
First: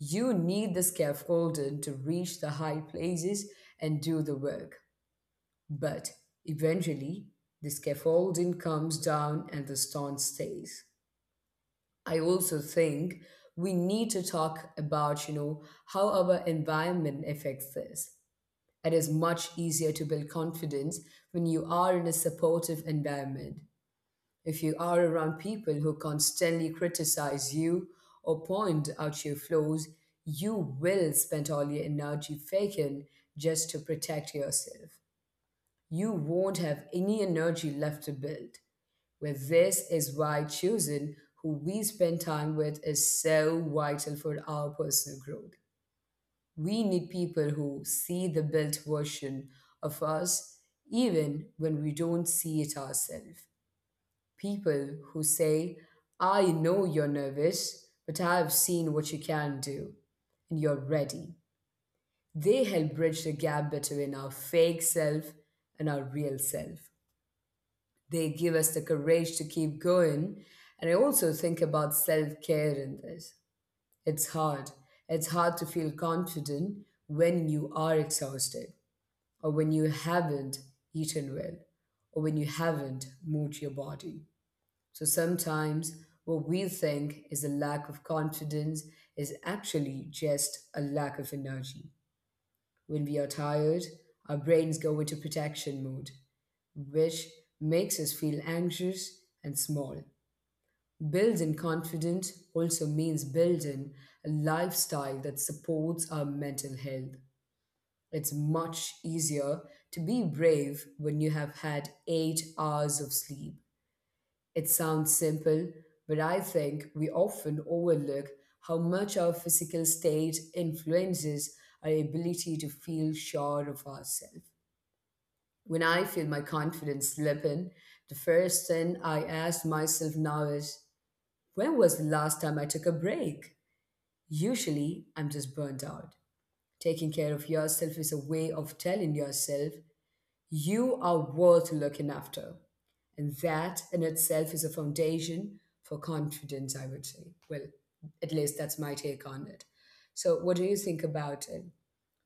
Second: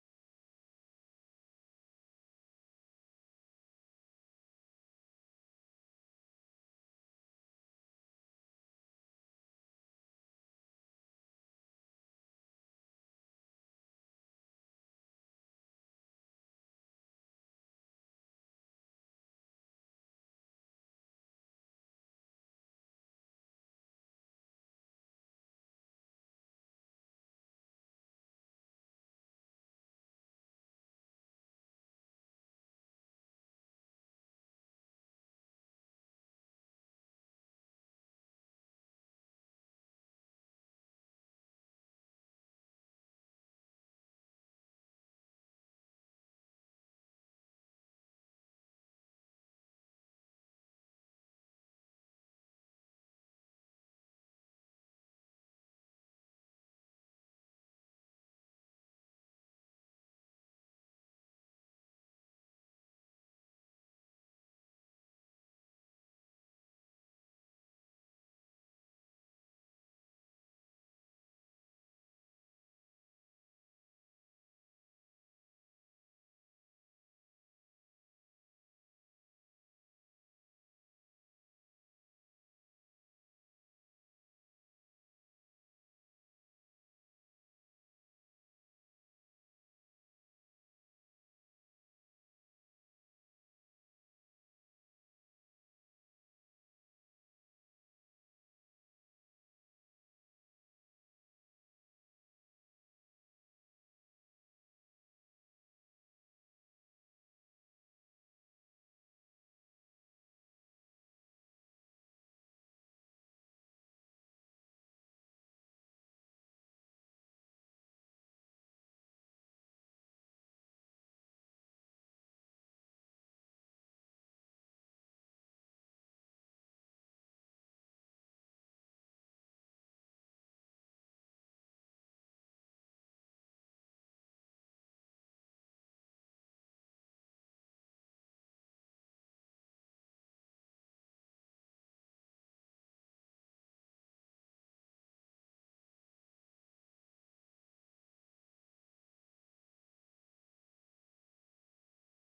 S1: You need the scaffolding to reach the high places and do the work. But eventually, the scaffolding comes down and the stone stays. I also think we need to talk about, you know, how our environment affects this. It is much easier to build confidence when you are in a supportive environment. If you are around people who constantly criticize you or point out your flaws, you will spend all your energy faking just to protect yourself. You won't have any energy left to build. Where this is why choosing who we spend time with is so vital for our personal growth. We need people who see the built version of us, even when we don't see it ourselves. People who say, I know you're nervous, but I've seen what you can do, and you're ready. They help bridge the gap between our fake self and our real self. They give us the courage to keep going. And I also think about self care in this. It's hard. It's hard to feel confident when you are exhausted, or when you haven't eaten well, or when you haven't moved your body. So sometimes what we think is a lack of confidence is actually just a lack of energy. When we are tired, our brains go into protection mode, which makes us feel anxious and small. Building confidence also means building a lifestyle that supports our mental health. It's much easier to be brave when you have had 8 hours of sleep. It sounds simple, but I think we often overlook how much our physical state influences our ability to feel sure of ourselves. When I feel my confidence slipping, the first thing I ask myself now is, when was the last time I took a break? Usually, I'm just burnt out. Taking care of yourself is a way of telling yourself you are worth looking after. And that in itself is a foundation for confidence, I would say. Well, at least that's my take on it. So, what do you think about it?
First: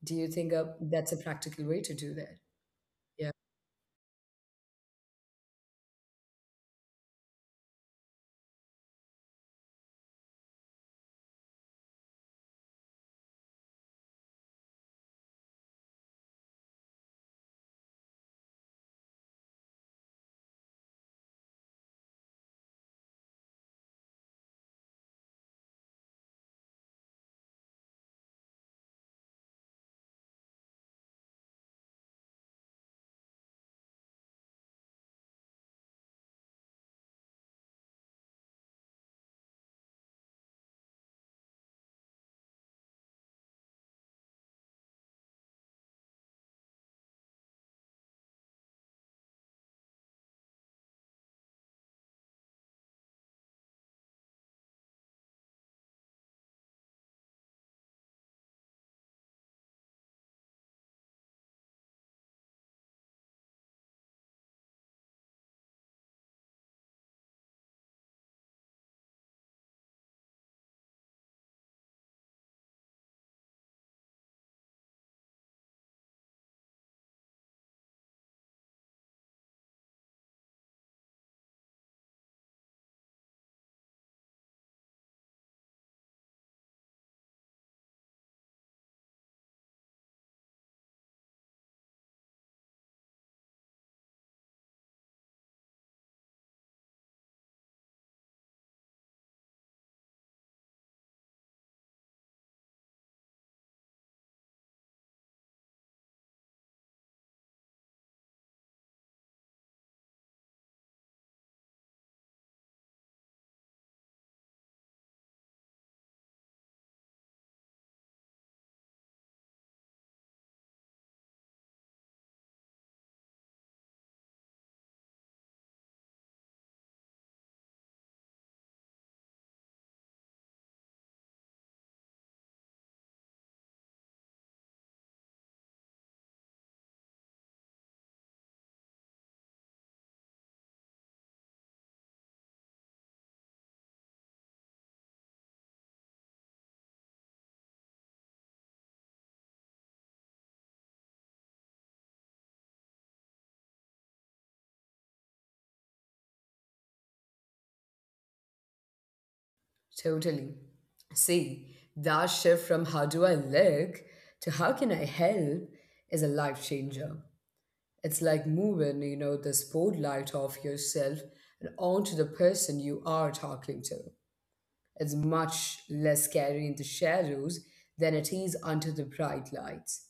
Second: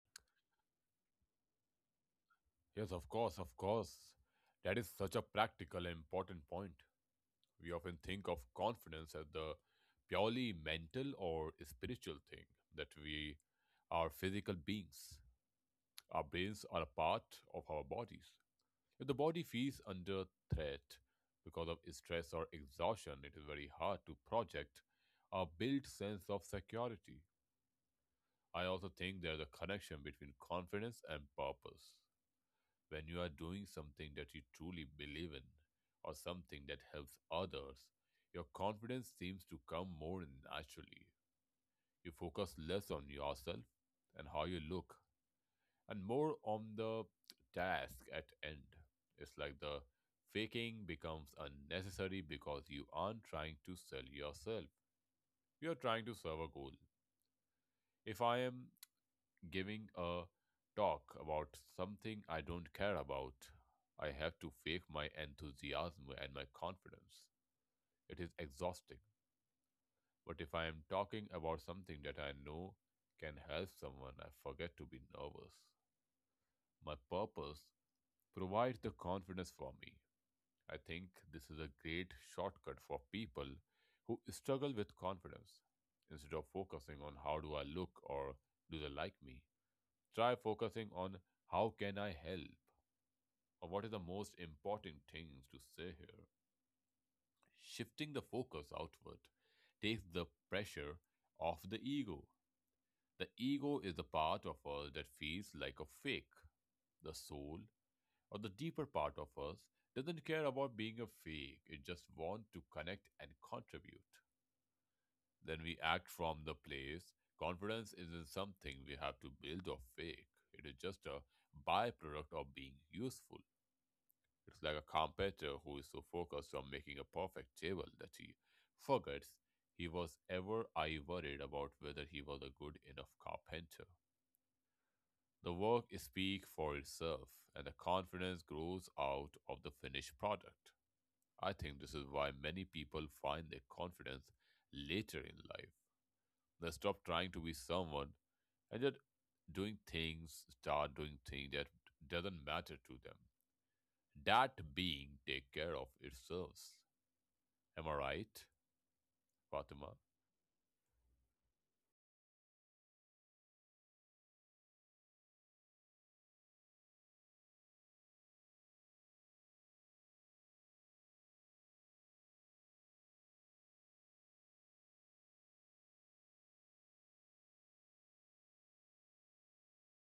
S1: Do you think that's a practical way to do that?
S2: Yes, of
S1: Yeah.
S2: course, of course. That is such a practical and important point. We often think of confidence as the purely mental or spiritual thing that we are physical beings. Our brains are a part of our bodies. If the body feels under threat because of stress or exhaustion, it is very hard to project a built sense of security. I also think there's a connection between confidence and purpose. When you are doing something that you truly believe in or something that helps others, your confidence seems to come more naturally. You focus less on yourself and how you look and more on the task at end. It's like the faking becomes unnecessary because you aren't trying to sell yourself. You're trying to serve a goal. If I am giving a talk about something I don't care about, I have to fake my enthusiasm and my confidence. It is exhausting. But if I am talking about something that I know can help someone, I forget to be nervous. My purpose provides the confidence for me. I think this is a great shortcut for people who struggle with confidence. Instead of focusing on how do I look or do they like me, try focusing on how can I help or what are the most important things to say here. Shifting the focus outward takes the pressure off the ego. The ego is the part of us that feels like a fake. The soul or the deeper part of us doesn't care about being a fake, it just wants to connect and contribute. Then we act from the place. Confidence isn't something we have to build or fake, it is just a byproduct of being useful. It's like a carpenter who is so focused on making a perfect table that he forgets he was ever I worried about whether he was a good enough carpenter. The work speaks for itself, and the confidence grows out of the finished product. I think this is why many people find their confidence later in life. They stop trying to be someone and start doing things that doesn't matter to them. That being take care of itself. Am I right, Fatima?
S1: Totally. See, that shift from how do I look to how can I help is a life changer. It's like moving, you know, the spotlight off yourself and onto the person you are talking to. It's much less scary in the shadows than it is under the bright lights.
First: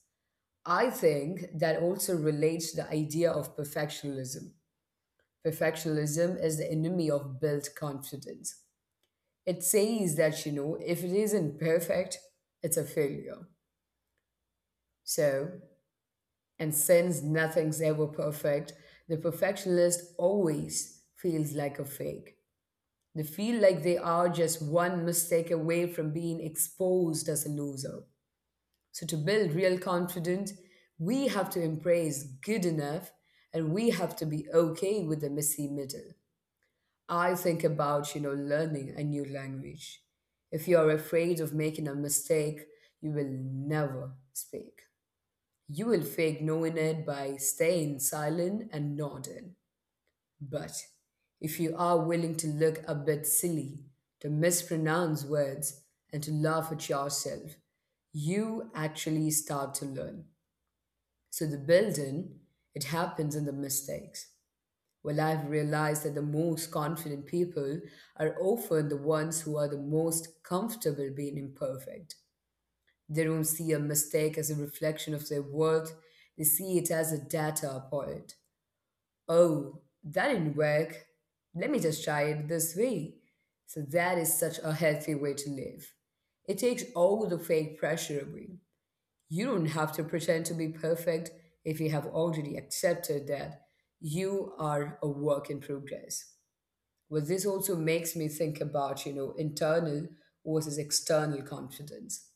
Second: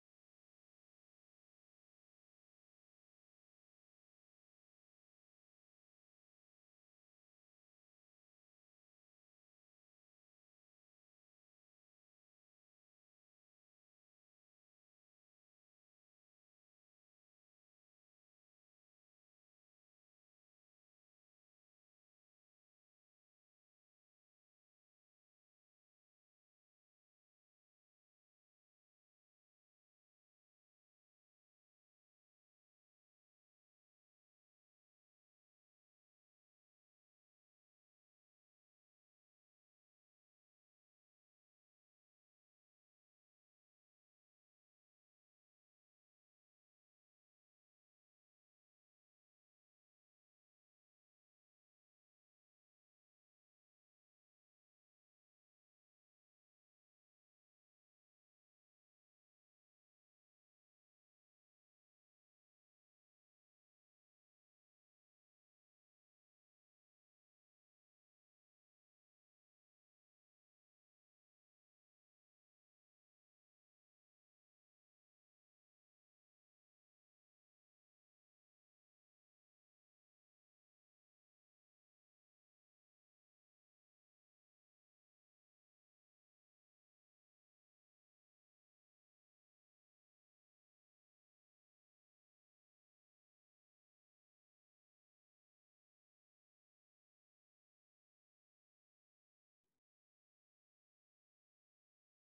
S1: I think that also relates to the idea of perfectionism. Perfectionism is the enemy of built confidence. It says that, you know, if it isn't perfect, it's a failure. So, and since nothing's ever perfect, the perfectionist always feels like a fake. They feel like they are just one mistake away from being exposed as a loser. So, to build real confidence, we have to embrace good enough and we have to be okay with the messy middle. I think about, you know, learning a new language. If you are afraid of making a mistake, you will never speak. You will fake knowing it by staying silent and nodding. But if you are willing to look a bit silly, to mispronounce words, and to laugh at yourself, you actually start to learn. So the building, it happens in the mistakes. Well, I've realized that the most confident people are often the ones who are the most comfortable being imperfect. They don't see a mistake as a reflection of their worth, they see it as a data point. Oh, that didn't work. Let me just try it this way. So, that is such a healthy way to live. It takes all the fake pressure away. You don't have to pretend to be perfect if you have already accepted that you are a work in progress. Well, this also makes me think about, you know, internal versus external confidence.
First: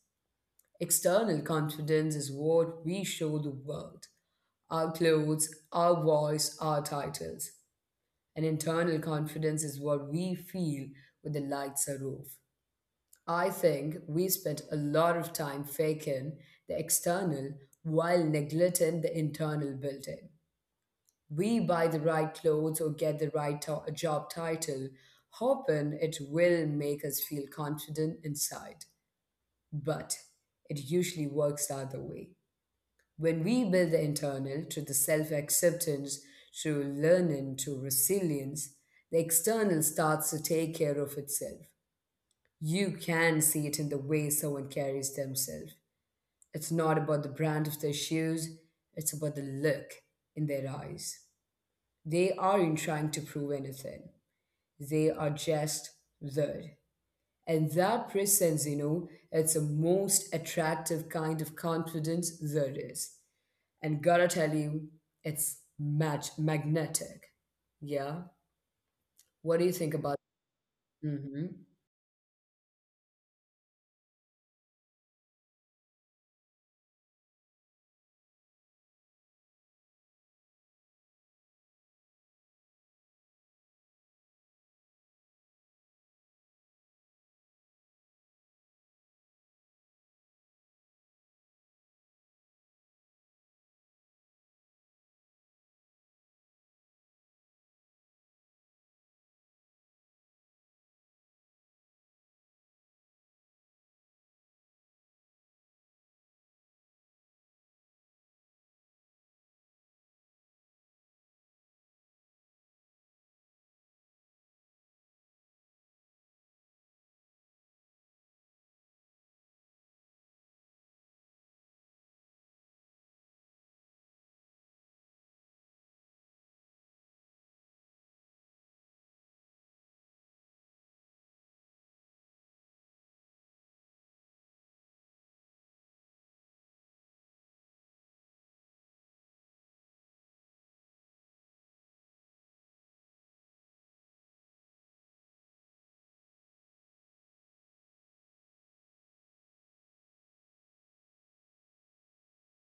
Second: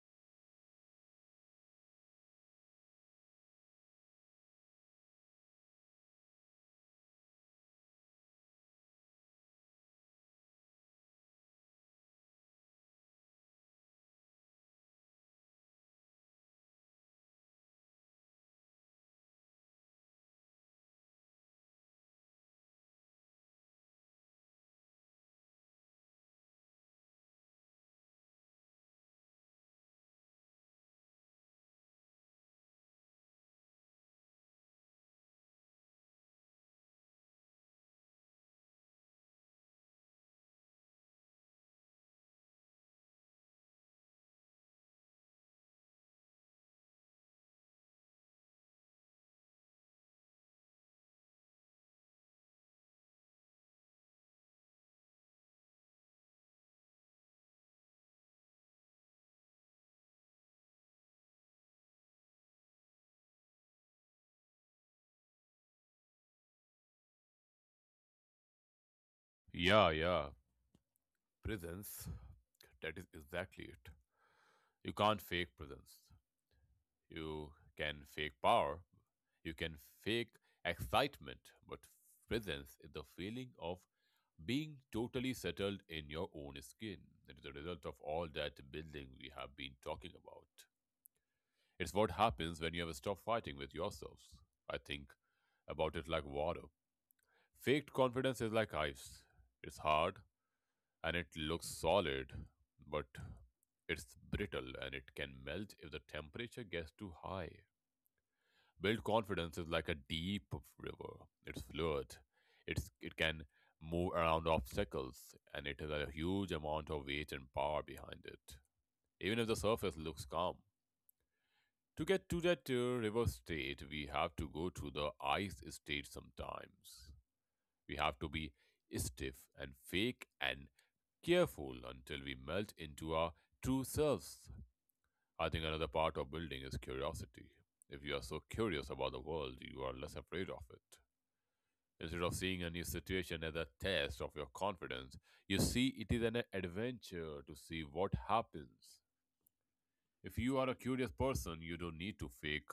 S1: External confidence is what we show the world, our clothes, our voice, our titles. And internal confidence is what we feel when the lights are off. I think we spent a lot of time faking the external while neglecting the internal built in. We buy the right clothes or get the right job title, hoping it will make us feel confident inside. But it usually works the other way. When we build the internal to the self acceptance, to learning, to resilience, the external starts to take care of itself. You can see it in the way someone carries themselves. It's not about the brand of their shoes, it's about the look in their eyes. They aren't trying to prove anything. They are just there. And that presence, you know, it's the most attractive kind of confidence there is. And gotta tell you, it's magnetic. Yeah. What do you think
S2: Yeah,
S1: about?
S2: yeah.
S1: Hmm.
S2: Presence. That is exactly it. You can't fake presence. You can fake power, you can fake excitement, but presence is the feeling of being totally settled in your own skin. It is a result of all that building we have been talking about. It's what happens when you have stopped fighting with yourselves. I think about it like water. Faked confidence is like ice. It's hard and it looks solid, but it's brittle and it can melt if the temperature gets too high. Built confidence is like a deep river. It's fluid. It can move around obstacles, and it has a huge amount of weight and power behind it. Even if the surface looks calm, to get to that river state, we have to go to the ice state sometimes. We have to be stiff and fake and careful until we melt into our true selves. I think another part of building is curiosity. If you are so curious about the world, you are less afraid of it. Instead of seeing a new situation as a test of your confidence, you see it is an adventure to see what happens. If you are a curious person, you don't need to fake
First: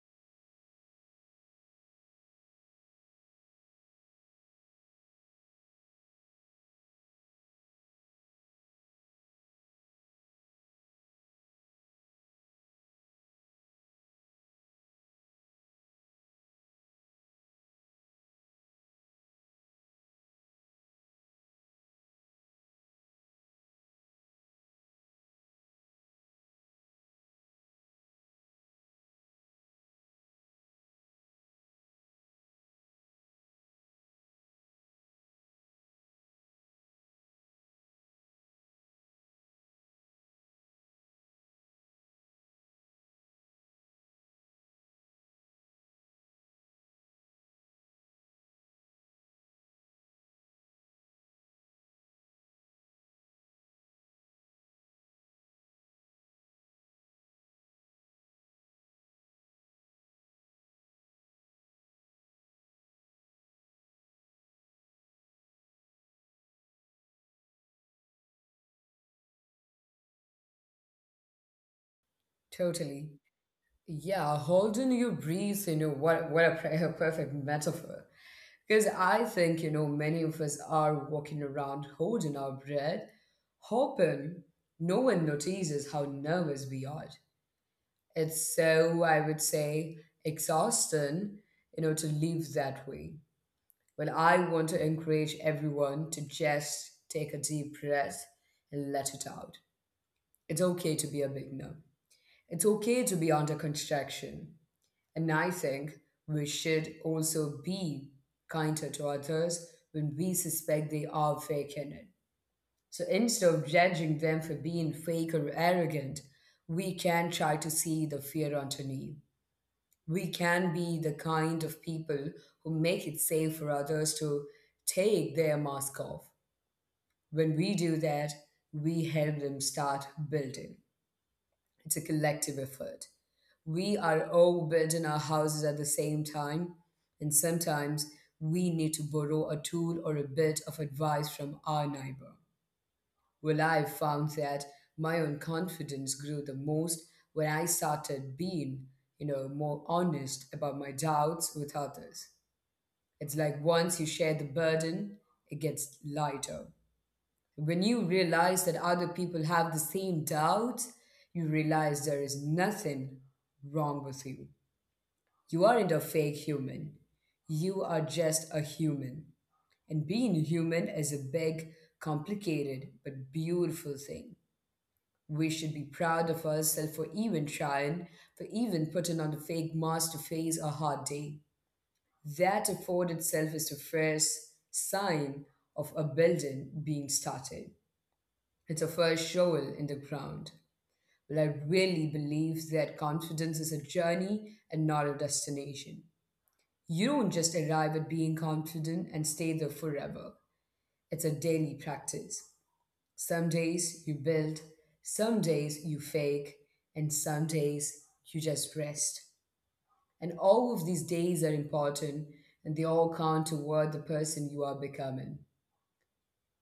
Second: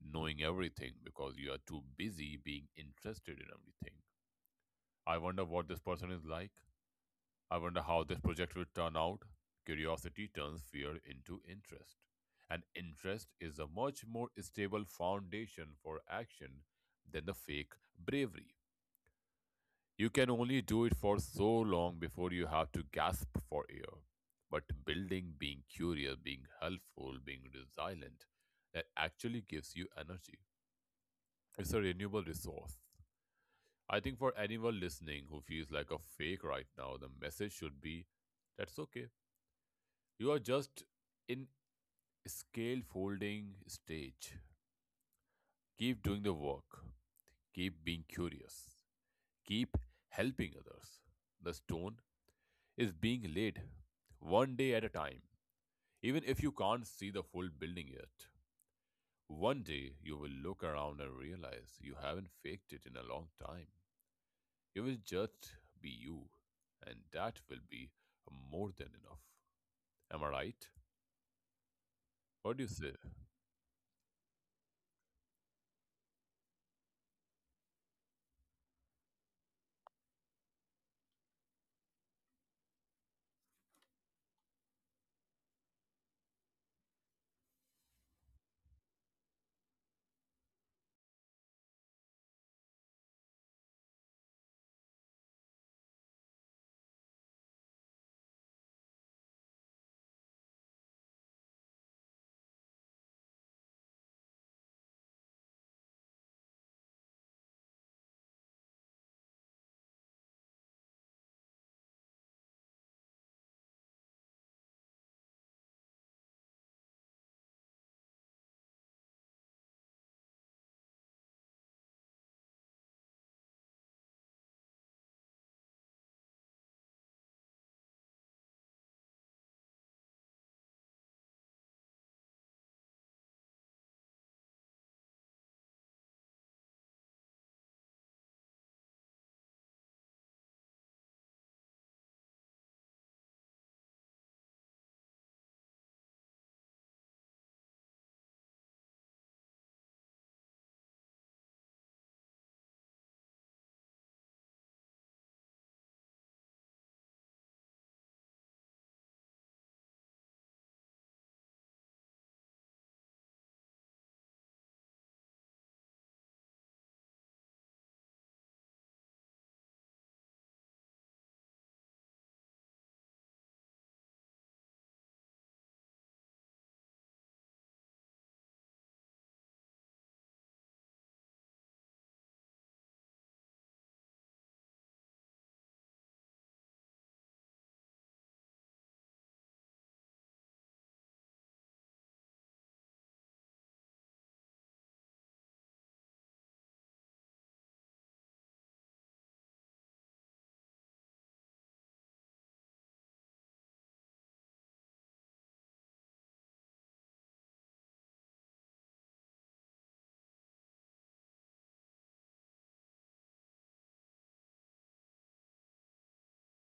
S2: knowing everything because you are too busy being interested in everything. I wonder what this person is like. I wonder how this project will turn out. Curiosity turns fear into interest, and interest is a much more stable foundation for action than the fake bravery. You can only do it for so long before you have to gasp for air. But building, being curious, being helpful, being resilient, that actually gives you energy. It's a renewable resource. I think for anyone listening who feels like a fake right now, the message should be that's okay. You are just in scale folding stage. Keep doing the work. Keep being curious. Keep helping others. The stone is being laid one day at a time. Even if you can't see the full building yet, one day you will look around and realize you haven't faked it in a long time. You will just be you, and that will be more than enough. Am I right? What do you say?
S1: Totally. Yeah, holding your breath, you know, what a, a perfect metaphor. Because I think, you know, many of us are walking around holding our breath, hoping no one notices how nervous we are. It's so, I would say, exhausting, to live that way. But I want to encourage everyone to just take a deep breath and let it out. It's okay to be a beginner. It's okay to be under construction. And I think we should also be kinder to others when we suspect they are faking it. So instead of judging them for being fake or arrogant, we can try to see the fear underneath. We can be the kind of people who make it safe for others to take their mask off. When we do that, we help them start building. It's a collective effort. We are all building our houses at the same time, and sometimes we need to borrow a tool or a bit of advice from our neighbor. Well, I found that my own confidence grew the most when I started being more honest about my doubts with others. It's like once you share the burden, it gets lighter. When you realize that other people have the same doubts, you realize there is nothing wrong with you. You aren't a fake human. You are just a human. And being human is a big, complicated, but beautiful thing. We should be proud of ourselves for even trying, for even putting on the fake mask to face a hard day. That effort itself is the first sign of a building being started. It's a first shovel in the ground. But I really believe that confidence is a journey and not a destination. You don't just arrive at being confident and stay there forever. It's a daily practice. Some days you build, some days you fake, and some days you just rest. And all of these days are important and they all count toward the person you are becoming.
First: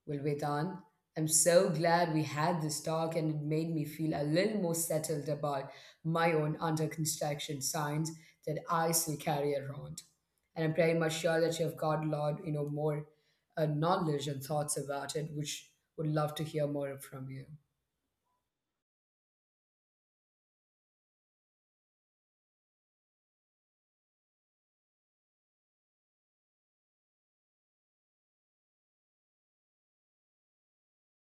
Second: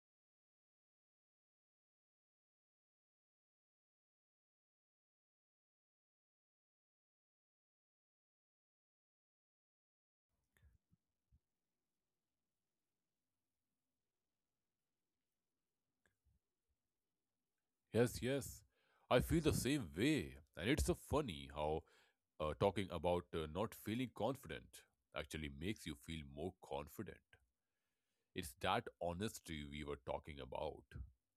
S1: Well, Vedant, I'm so glad we had this talk and it made me feel a little more settled about my own under construction signs that I still carry around. And I'm pretty much sure that you've got a lot more knowledge and thoughts about it, which would love to hear more from you.
S2: Yes, yes. I feel the same way. And it's so funny how talking about not feeling confident actually makes you feel more confident. It's that honesty we were talking about.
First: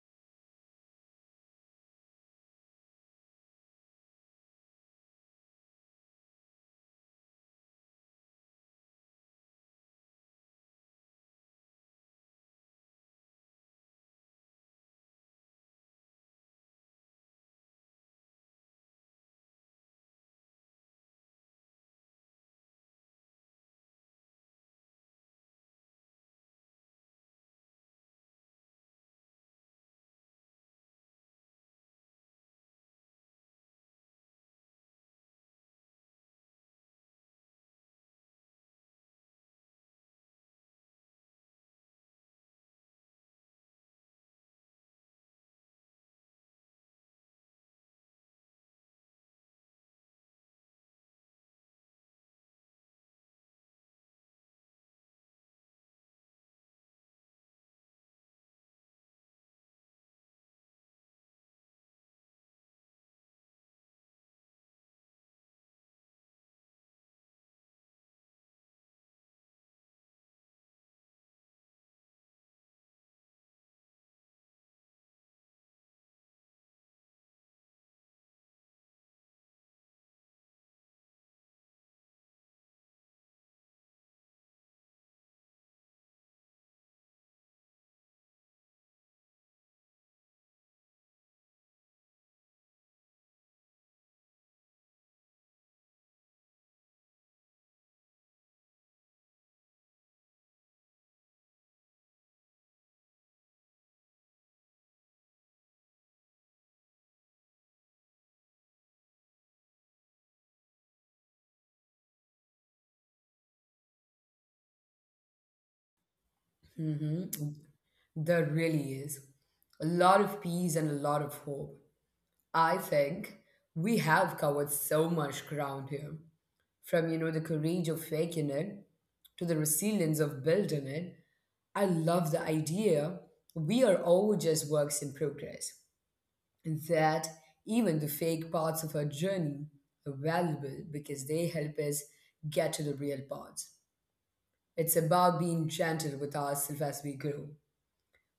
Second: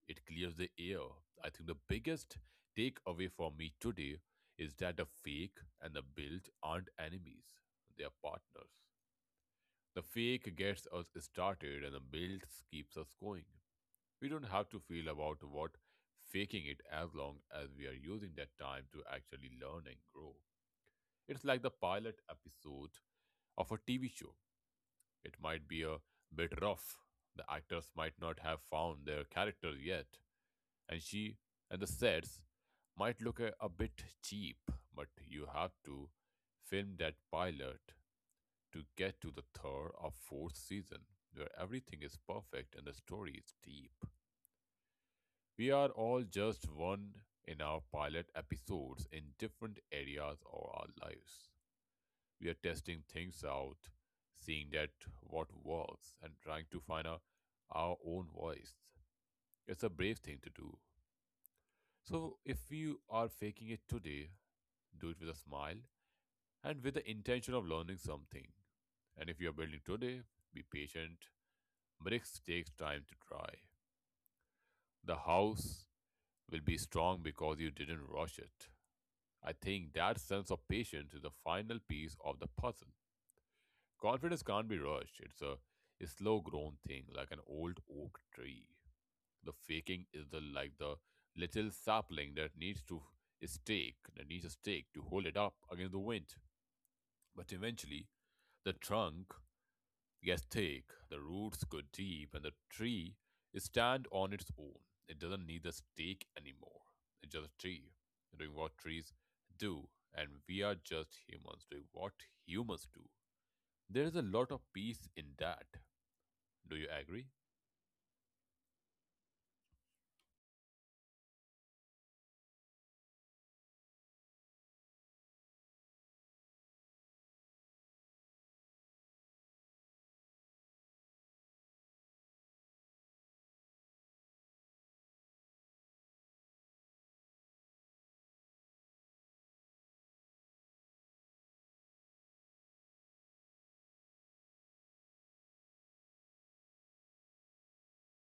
S2: It clears the air. I think the biggest takeaway for me today is that the fake and the built aren't enemies, they are partners. The fake gets us started and the build keeps us going. We don't have to feel about what faking it as long as we are using that time to actually learn and grow. It's like the pilot episode of a TV show. It might be a bit rough. The actors might not have found their character yet, and she and the sets might look a bit cheap, but you have to film that pilot to get to the third or fourth season where everything is perfect and the story is deep. We are all just one in our pilot episodes in different areas of our lives. We are testing things out, seeing that what works, and trying to find our own voice. It's a brave thing to do. So, if you are faking it today, do it with a smile and with the intention of learning something. And if you are building today, be patient. Bricks takes time to dry. The house will be strong because you didn't rush it. I think that sense of patience is the final piece of the puzzle. Confidence can't be rushed. It's a slow grown thing, like an old oak tree. The faking is the like the little sapling that needs to a stake, that needs a stake to hold it up against the wind. But eventually, the trunk Yes, thick. The roots go deep, and the tree stand on its own. It doesn't need a stake anymore. It's just a tree doing what trees do, and we are just humans doing what humans do. There is a lot of peace in that. Do you agree?
S1: Hmm. There really is a lot of peace and a lot of hope. I think we have covered so much ground here, from the courage of faking it to the resilience of building it. I love the idea we are all just works in progress, and that even the fake parts of our journey are valuable because they help us get to the real parts. It's about being gentle with ourselves as we grow.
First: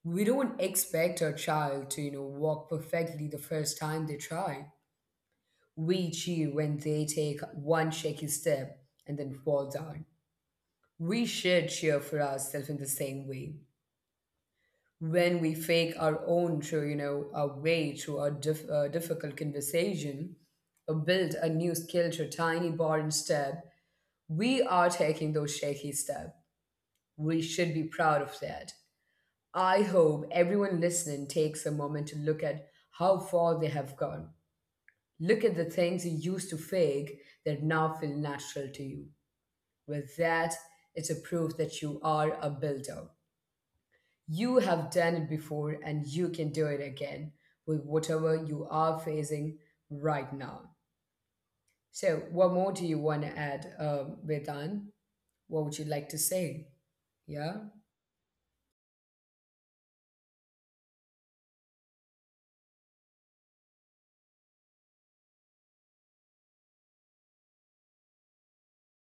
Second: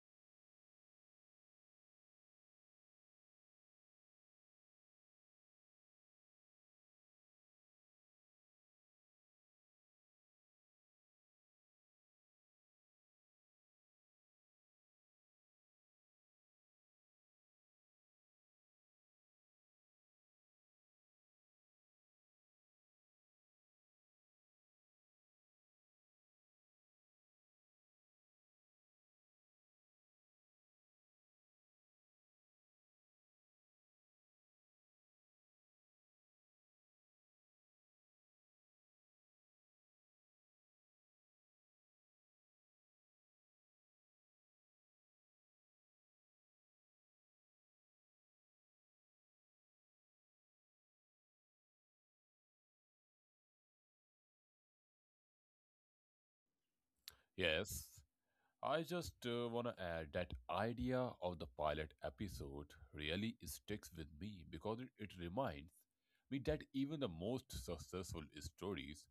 S1: We don't expect our child to walk perfectly the first time they try. We cheer when they take one shaky step and then fall down. We should cheer for ourselves in the same way. When we fake our own, through, our way through our difficult conversation, or build a new skill through tiny boring step, we are taking those shaky steps. We should be proud of that. I hope everyone listening takes a moment to look at how far they have gone. Look at the things you used to fake that now feel natural to you. With that, it's a proof that you are a builder. You have done it before and you can do it again with whatever you are facing right now. So, what more do you want to add, Vedan? What would you like to say? Yeah,
S2: Yes. I just want to add that idea of the pilot episode really sticks with me because it reminds me that even the most successful stories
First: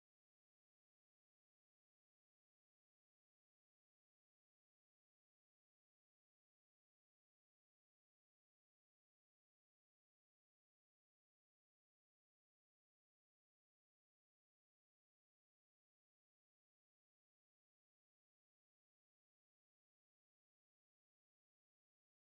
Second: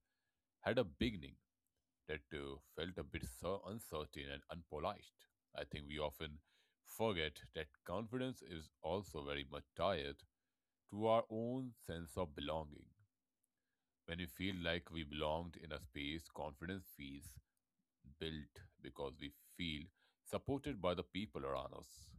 S2: had a beginning that felt a bit so uncertain and unpolished. I think we often forget that confidence is also very much tied to our own sense of belonging. When we feel like we belonged in a space, confidence feels built because we feel supported by the people around us.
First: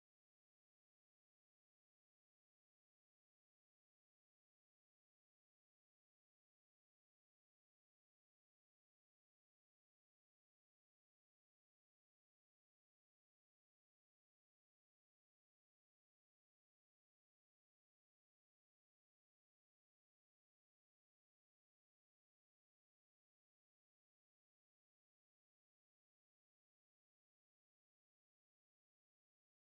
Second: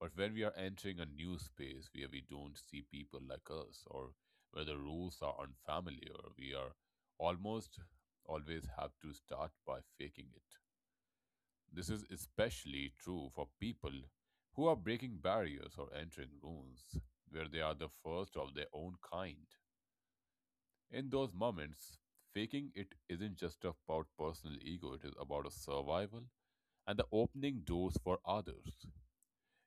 S2: But when we are entering a new space where we don't see people like us or where the rules are unfamiliar, we are almost always have to start by faking it. This is especially true for people who are breaking barriers or entering rooms where they are the first of their own kind. In those moments, faking it isn't just about personal ego, it is about a survival and the opening doors for others.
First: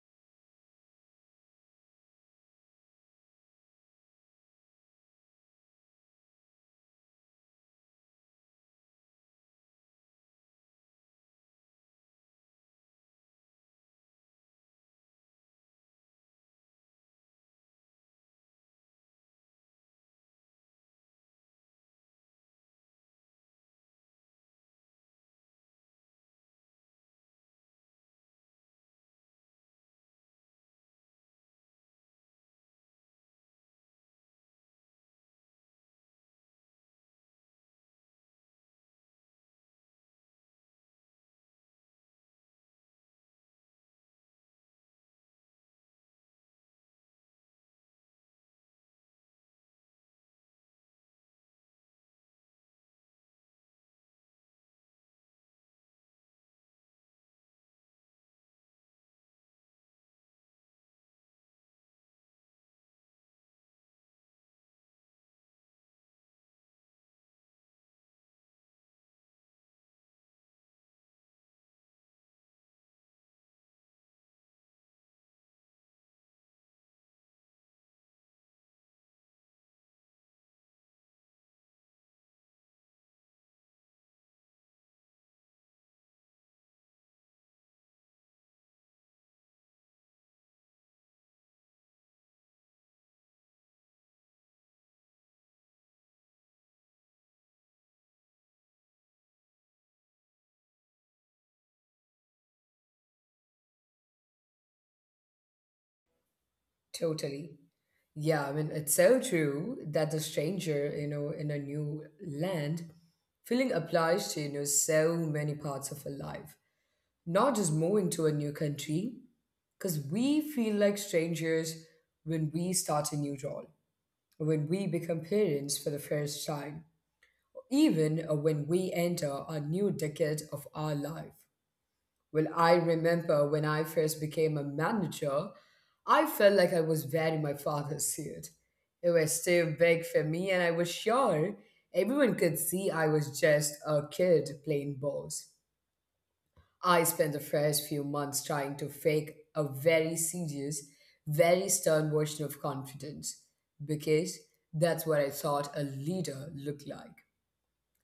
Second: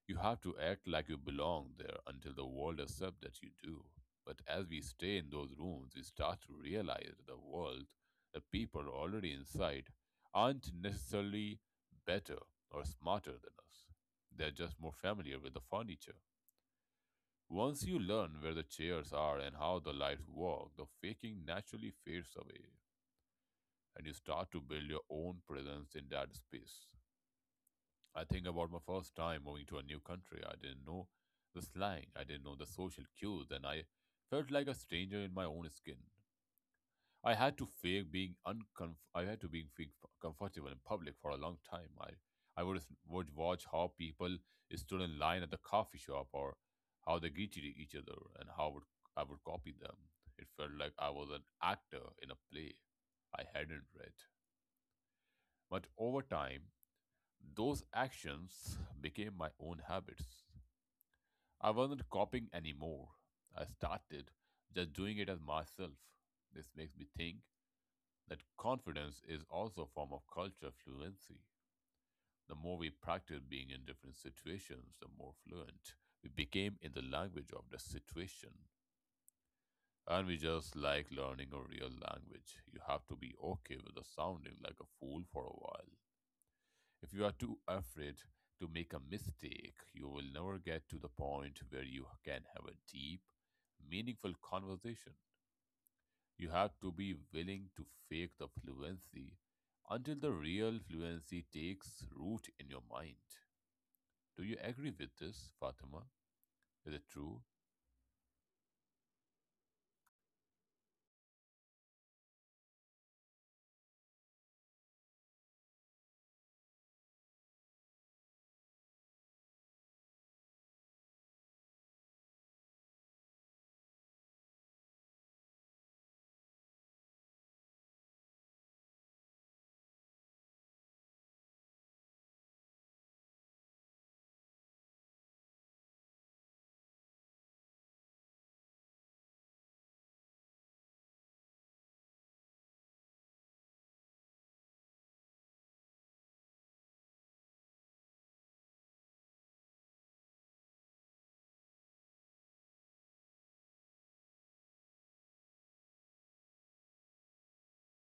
S2: You have to act like you belong there until the world accepts that you do. But as we stay in those rooms, we start to realize that the world, the people already inside, aren't necessarily better or smarter than us. They're just more familiar with the furniture. Once you learn where the chairs are and how the lights work, the faking naturally fades away, and you start to build your own presence in that space. I think about my first time moving to a new country. I didn't know the slang, I didn't know the social cues, and I felt like a stranger in my own skin. I had to fake being uncomf- I had to be fake comfortable in public for a long time. I would watch how people stood in line at the coffee shop or how they greeted each other and how would I would copy them. It felt like I was an actor in a play I hadn't read. But over time, those actions became my own habits. I wasn't copying anymore. I started just doing it as myself. This makes me think that confidence is also a form of cultural fluency. The more we practice being in different situations, the more fluent we became in the language of the situation. And we just like learning a real language. You have to be okay with the sounding like a fool for a while. If you are too afraid to make a mistake, you will never get to the point where you can have a deep, meaningful conversation. You have to be willing to fake the fluency until the real fluency takes root in your mind. Do you agree with this, Fatima? Is it true?
S1: totally. Yeah, I mean, it's so true that the stranger in a new land, feeling applies to, so many parts of our life. Not just moving to a new country, because we feel like strangers when we start a new role, when we become parents for the first time, even when we enter a new decade of our life. Well, I remember when I first became a manager, I felt like I was wearing my father's suit. It was still big for me, and I was sure everyone could see I was just a kid playing balls. I spent the first few months trying to fake a very serious, very stern version of confidence because that's what I thought a leader looked like.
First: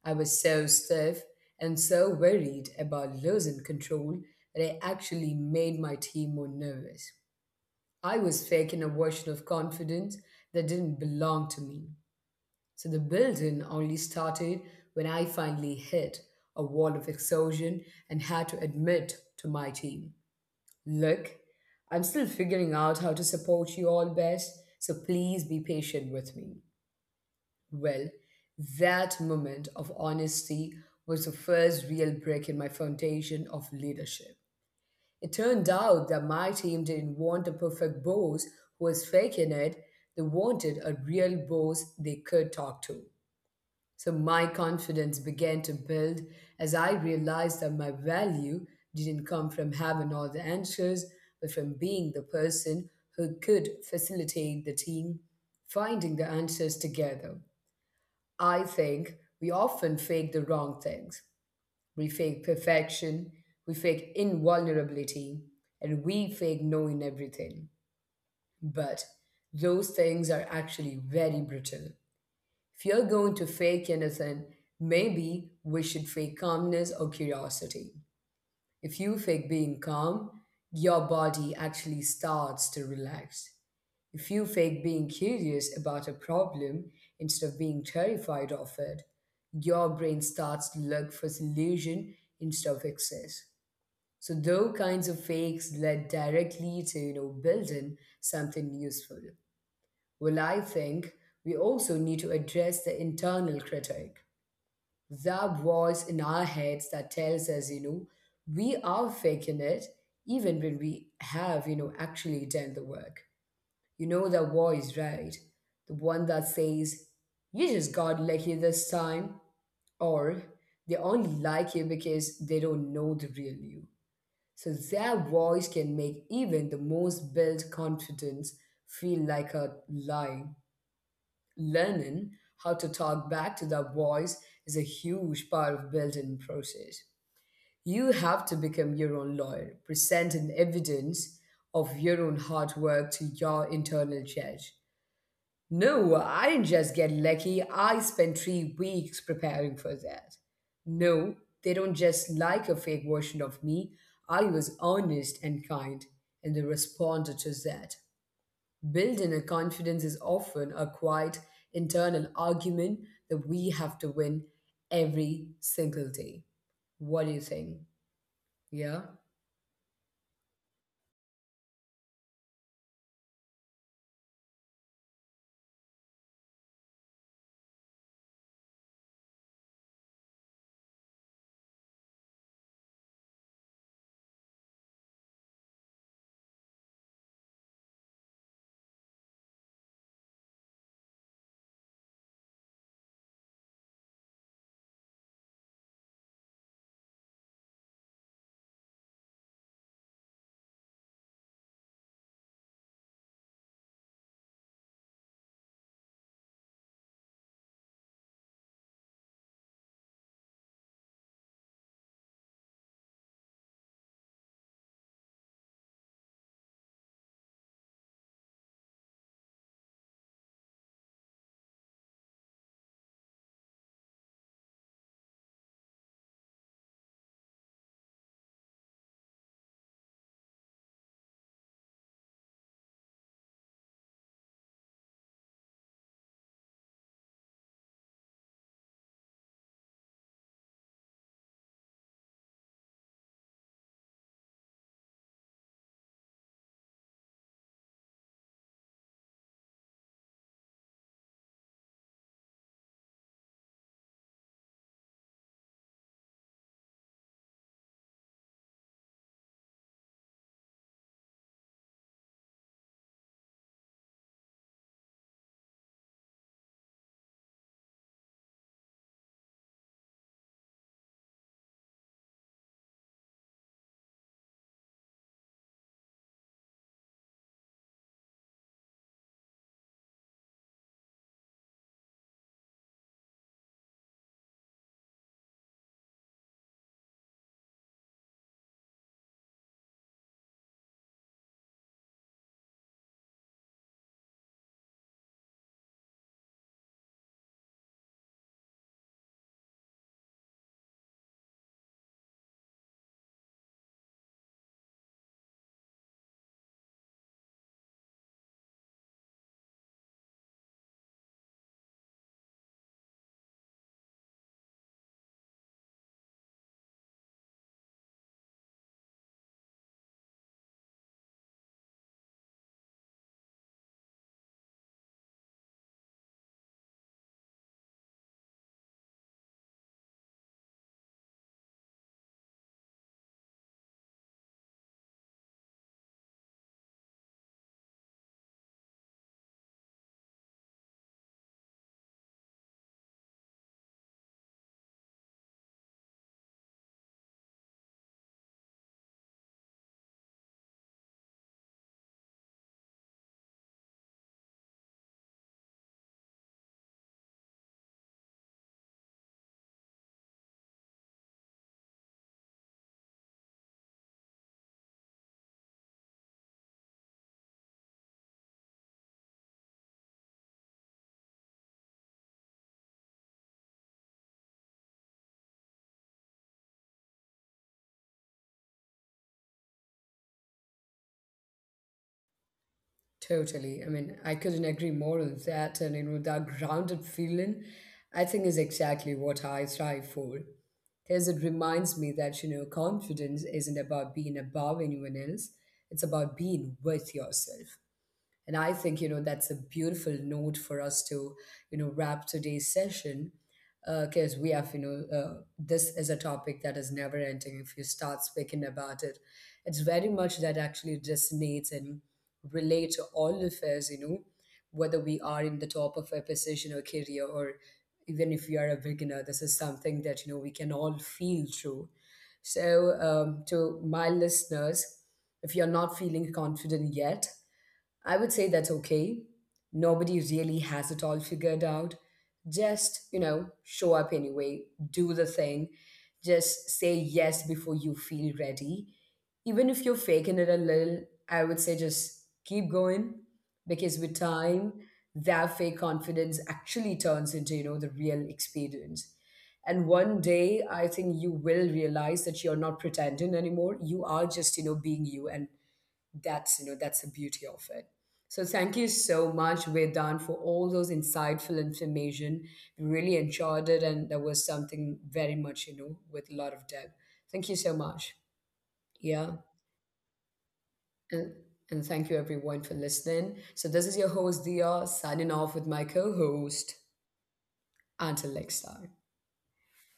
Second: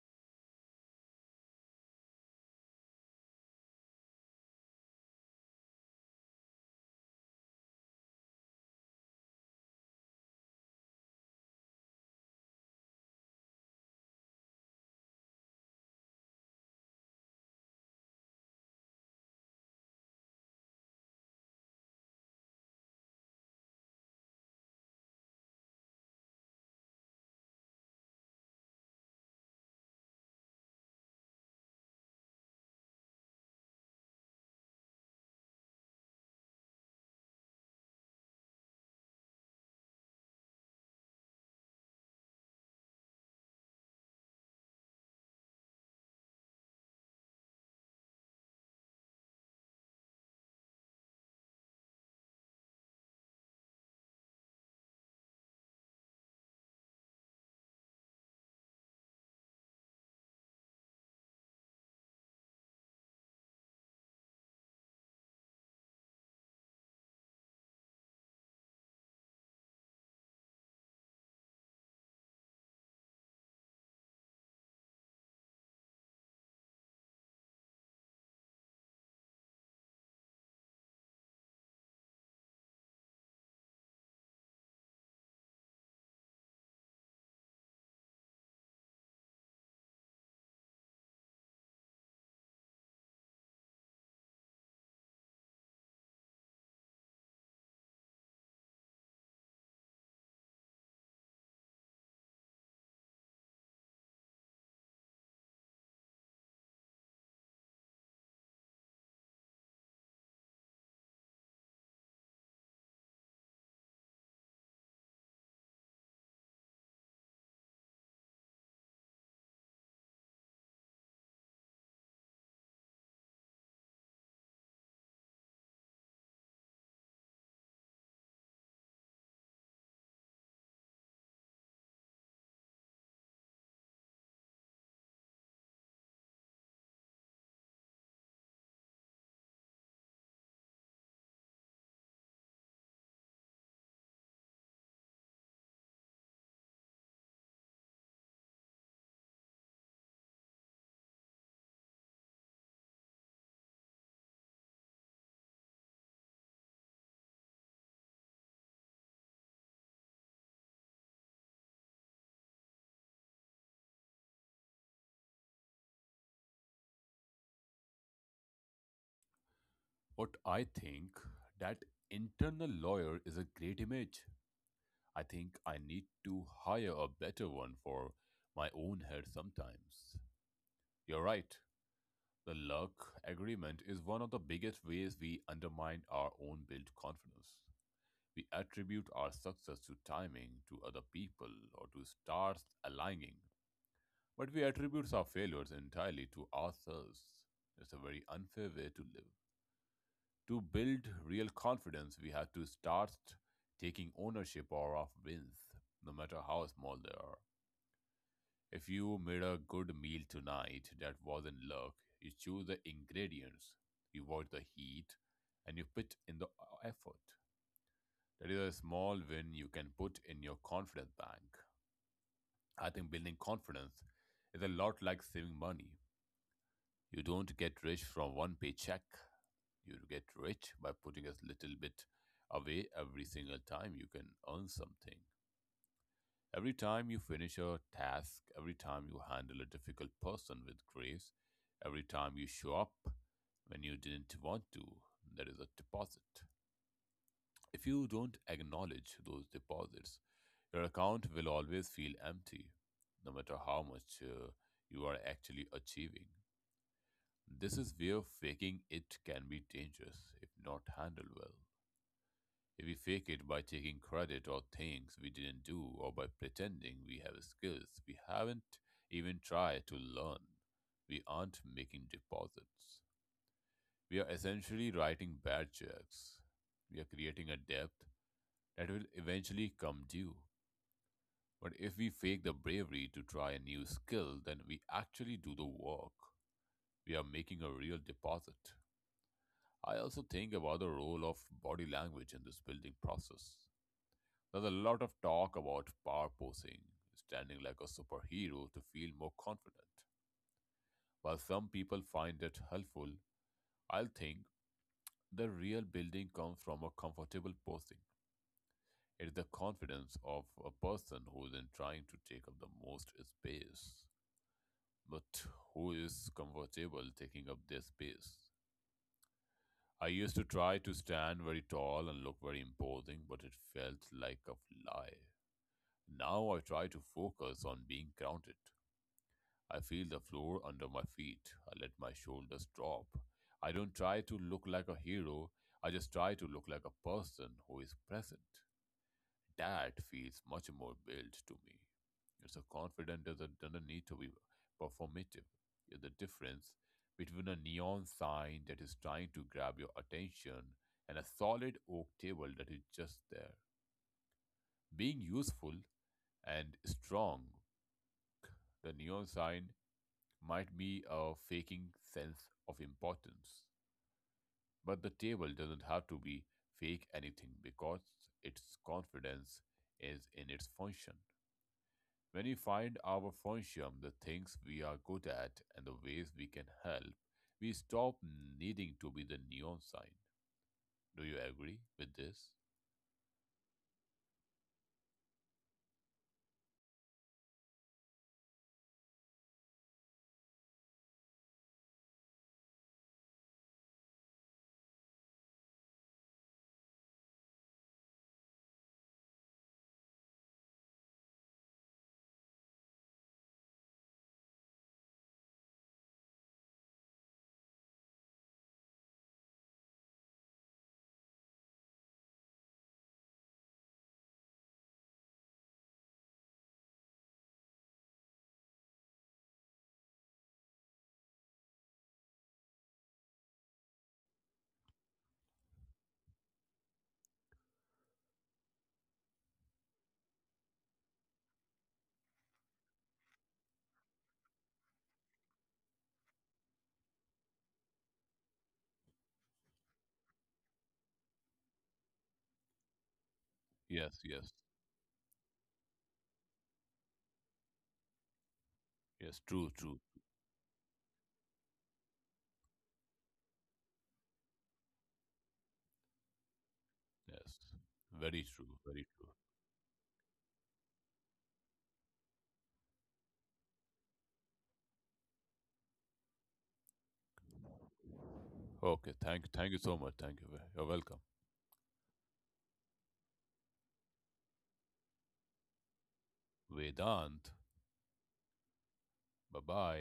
S1: I was so stiff and so worried about losing control that I actually made my team more nervous. I was faking a version of confidence that didn't belong to me. So the building only started when I finally hit a wall of exhaustion and had to admit to my team, "Look, I'm still figuring out how to support you all best, so please be patient with me." Well, that moment of honesty was the first real break in my foundation of leadership. It turned out that my team didn't want a perfect boss who was faking it, they wanted a real boss they could talk to. So my confidence began to build as I realized that my value didn't come from having all the answers, but from being the person who could facilitate the team finding the answers together. I think we often fake the wrong things. We fake perfection, we fake invulnerability, and we fake knowing everything. But those things are actually very brittle. If you're going to fake anything, maybe we should fake calmness or curiosity. If you fake being calm, your body actually starts to relax. If you fake being curious about a problem instead of being terrified of it, your brain starts to look for solution instead of excess. So those kinds of fakes lead directly to building something useful. Well, I think we also need to address the internal critic, that voice in our heads that tells us, we are faking it even when we have, actually done the work. You know that voice, right? The one that says, you just got lucky this time, or they only like you because they don't know the real you. So their voice can make even the most built confidence feel like a lie. Learning how to talk back to that voice is a huge part of building process. You have to become your own lawyer, presenting evidence of your own hard work to your internal judge. No, I didn't just get lucky. I spent 3 weeks preparing for that. No, they don't just like a fake version of me. I was honest and kind, and they responded to that. Built in a confidence is often a quiet internal argument that we have to win every single day. What do you think? Yeah,
S2: What I think that internal lawyer is a great image. I think I need to hire a better one for my own head sometimes. You're right. The Luck Agreement is one of the biggest ways we undermine our own built confidence. We attribute our success to timing, to other people, or to stars aligning, but we attribute our failures entirely to ourselves. It's a very unfair way to live. To build real confidence, we have to start taking ownership of our wins, no matter how small they are. If you made a good meal tonight that wasn't luck, you choose the ingredients, you avoid the heat, and you put in the effort. That is a small win you can put in your confidence bank. I think building confidence is a lot like saving money. You don't get rich from one paycheck. You get rich by putting a little bit away every single time you can earn something. Every time you finish a task, every time you handle a difficult person with grace, every time you show up when you didn't want to, there is a deposit. If you don't acknowledge those deposits, your account will always feel empty, no matter how much you are actually achieving. This is where faking it can be dangerous if not handled well. We fake it by taking credit or things we didn't do or by pretending we have skills we haven't even tried to learn. We aren't making deposits. We are essentially writing bad checks. We are creating a debt that will eventually come due. But if we fake the bravery to try a new skill, then we actually do the work. We are making a real deposit. I also think about the role of body language in this building process. There's a lot of talk about power posing, standing like a superhero to feel more confident. While some people find it helpful, I think the real building comes from a comfortable posing. It's the confidence of a person who isn't trying to take up the most space, but who is comfortable taking up their space. I used to try to stand very tall and look very imposing, but it felt like a lie. Now I try to focus on being grounded I feel the floor under my feet. I let my shoulders drop. I don't try to look like a hero. I just try to look like a person who is present. That feels much more built to me. It's a confident that doesn't need to be performative. It's the difference between a neon sign that is trying to grab your attention and a solid oak table that is just there. Being useful and strong, the neon sign might be a faking sense of importance. But the table doesn't have to be fake anything because its confidence is in its function. When we find our function, the things we are good at, and the ways we can help, we stop needing to be the neon sign. Do you agree with this?
S1: totally. I mean, I couldn't agree more on that. And, that grounded feeling, I think, is exactly what I strive for. Because it reminds me that, confidence isn't about being above anyone else, it's about being with yourself. And I think, that's a beautiful note for us to, wrap today's session because we have, this is a topic that is never ending. If you start speaking about it, it's very much that actually resonates and relate to all of us, whether we are in the top of a position or career or even if we are a beginner, this is something that, we can all feel through. So, to my listeners, if you're not feeling confident yet, I would say that's okay. Nobody really has it all figured out. Just, show up anyway, do the thing, just say yes before you feel ready. Even if you're faking it a little, I would say just keep going because
S2: Yes,
S1: with
S2: yes,
S1: time, that fake confidence actually turns into, the real experience.
S2: yes. True,
S1: And
S2: true.
S1: one day, I think you will realize that you're not pretending anymore. You are just, being you, and that's you know that's the beauty
S2: Yes,
S1: of it.
S2: very
S1: So
S2: true,
S1: thank you
S2: very true.
S1: so much, Vedan, for all those insightful information. We really enjoyed it and there was something very much, with a lot of depth. Thank you so much.
S2: Okay,
S1: Yeah.
S2: thank you so much. Thank you. You're welcome.
S1: and and thank you everyone for listening. So this is your host Dia signing off with my co-host,
S2: Vedant.
S1: until next time.
S2: Bye bye.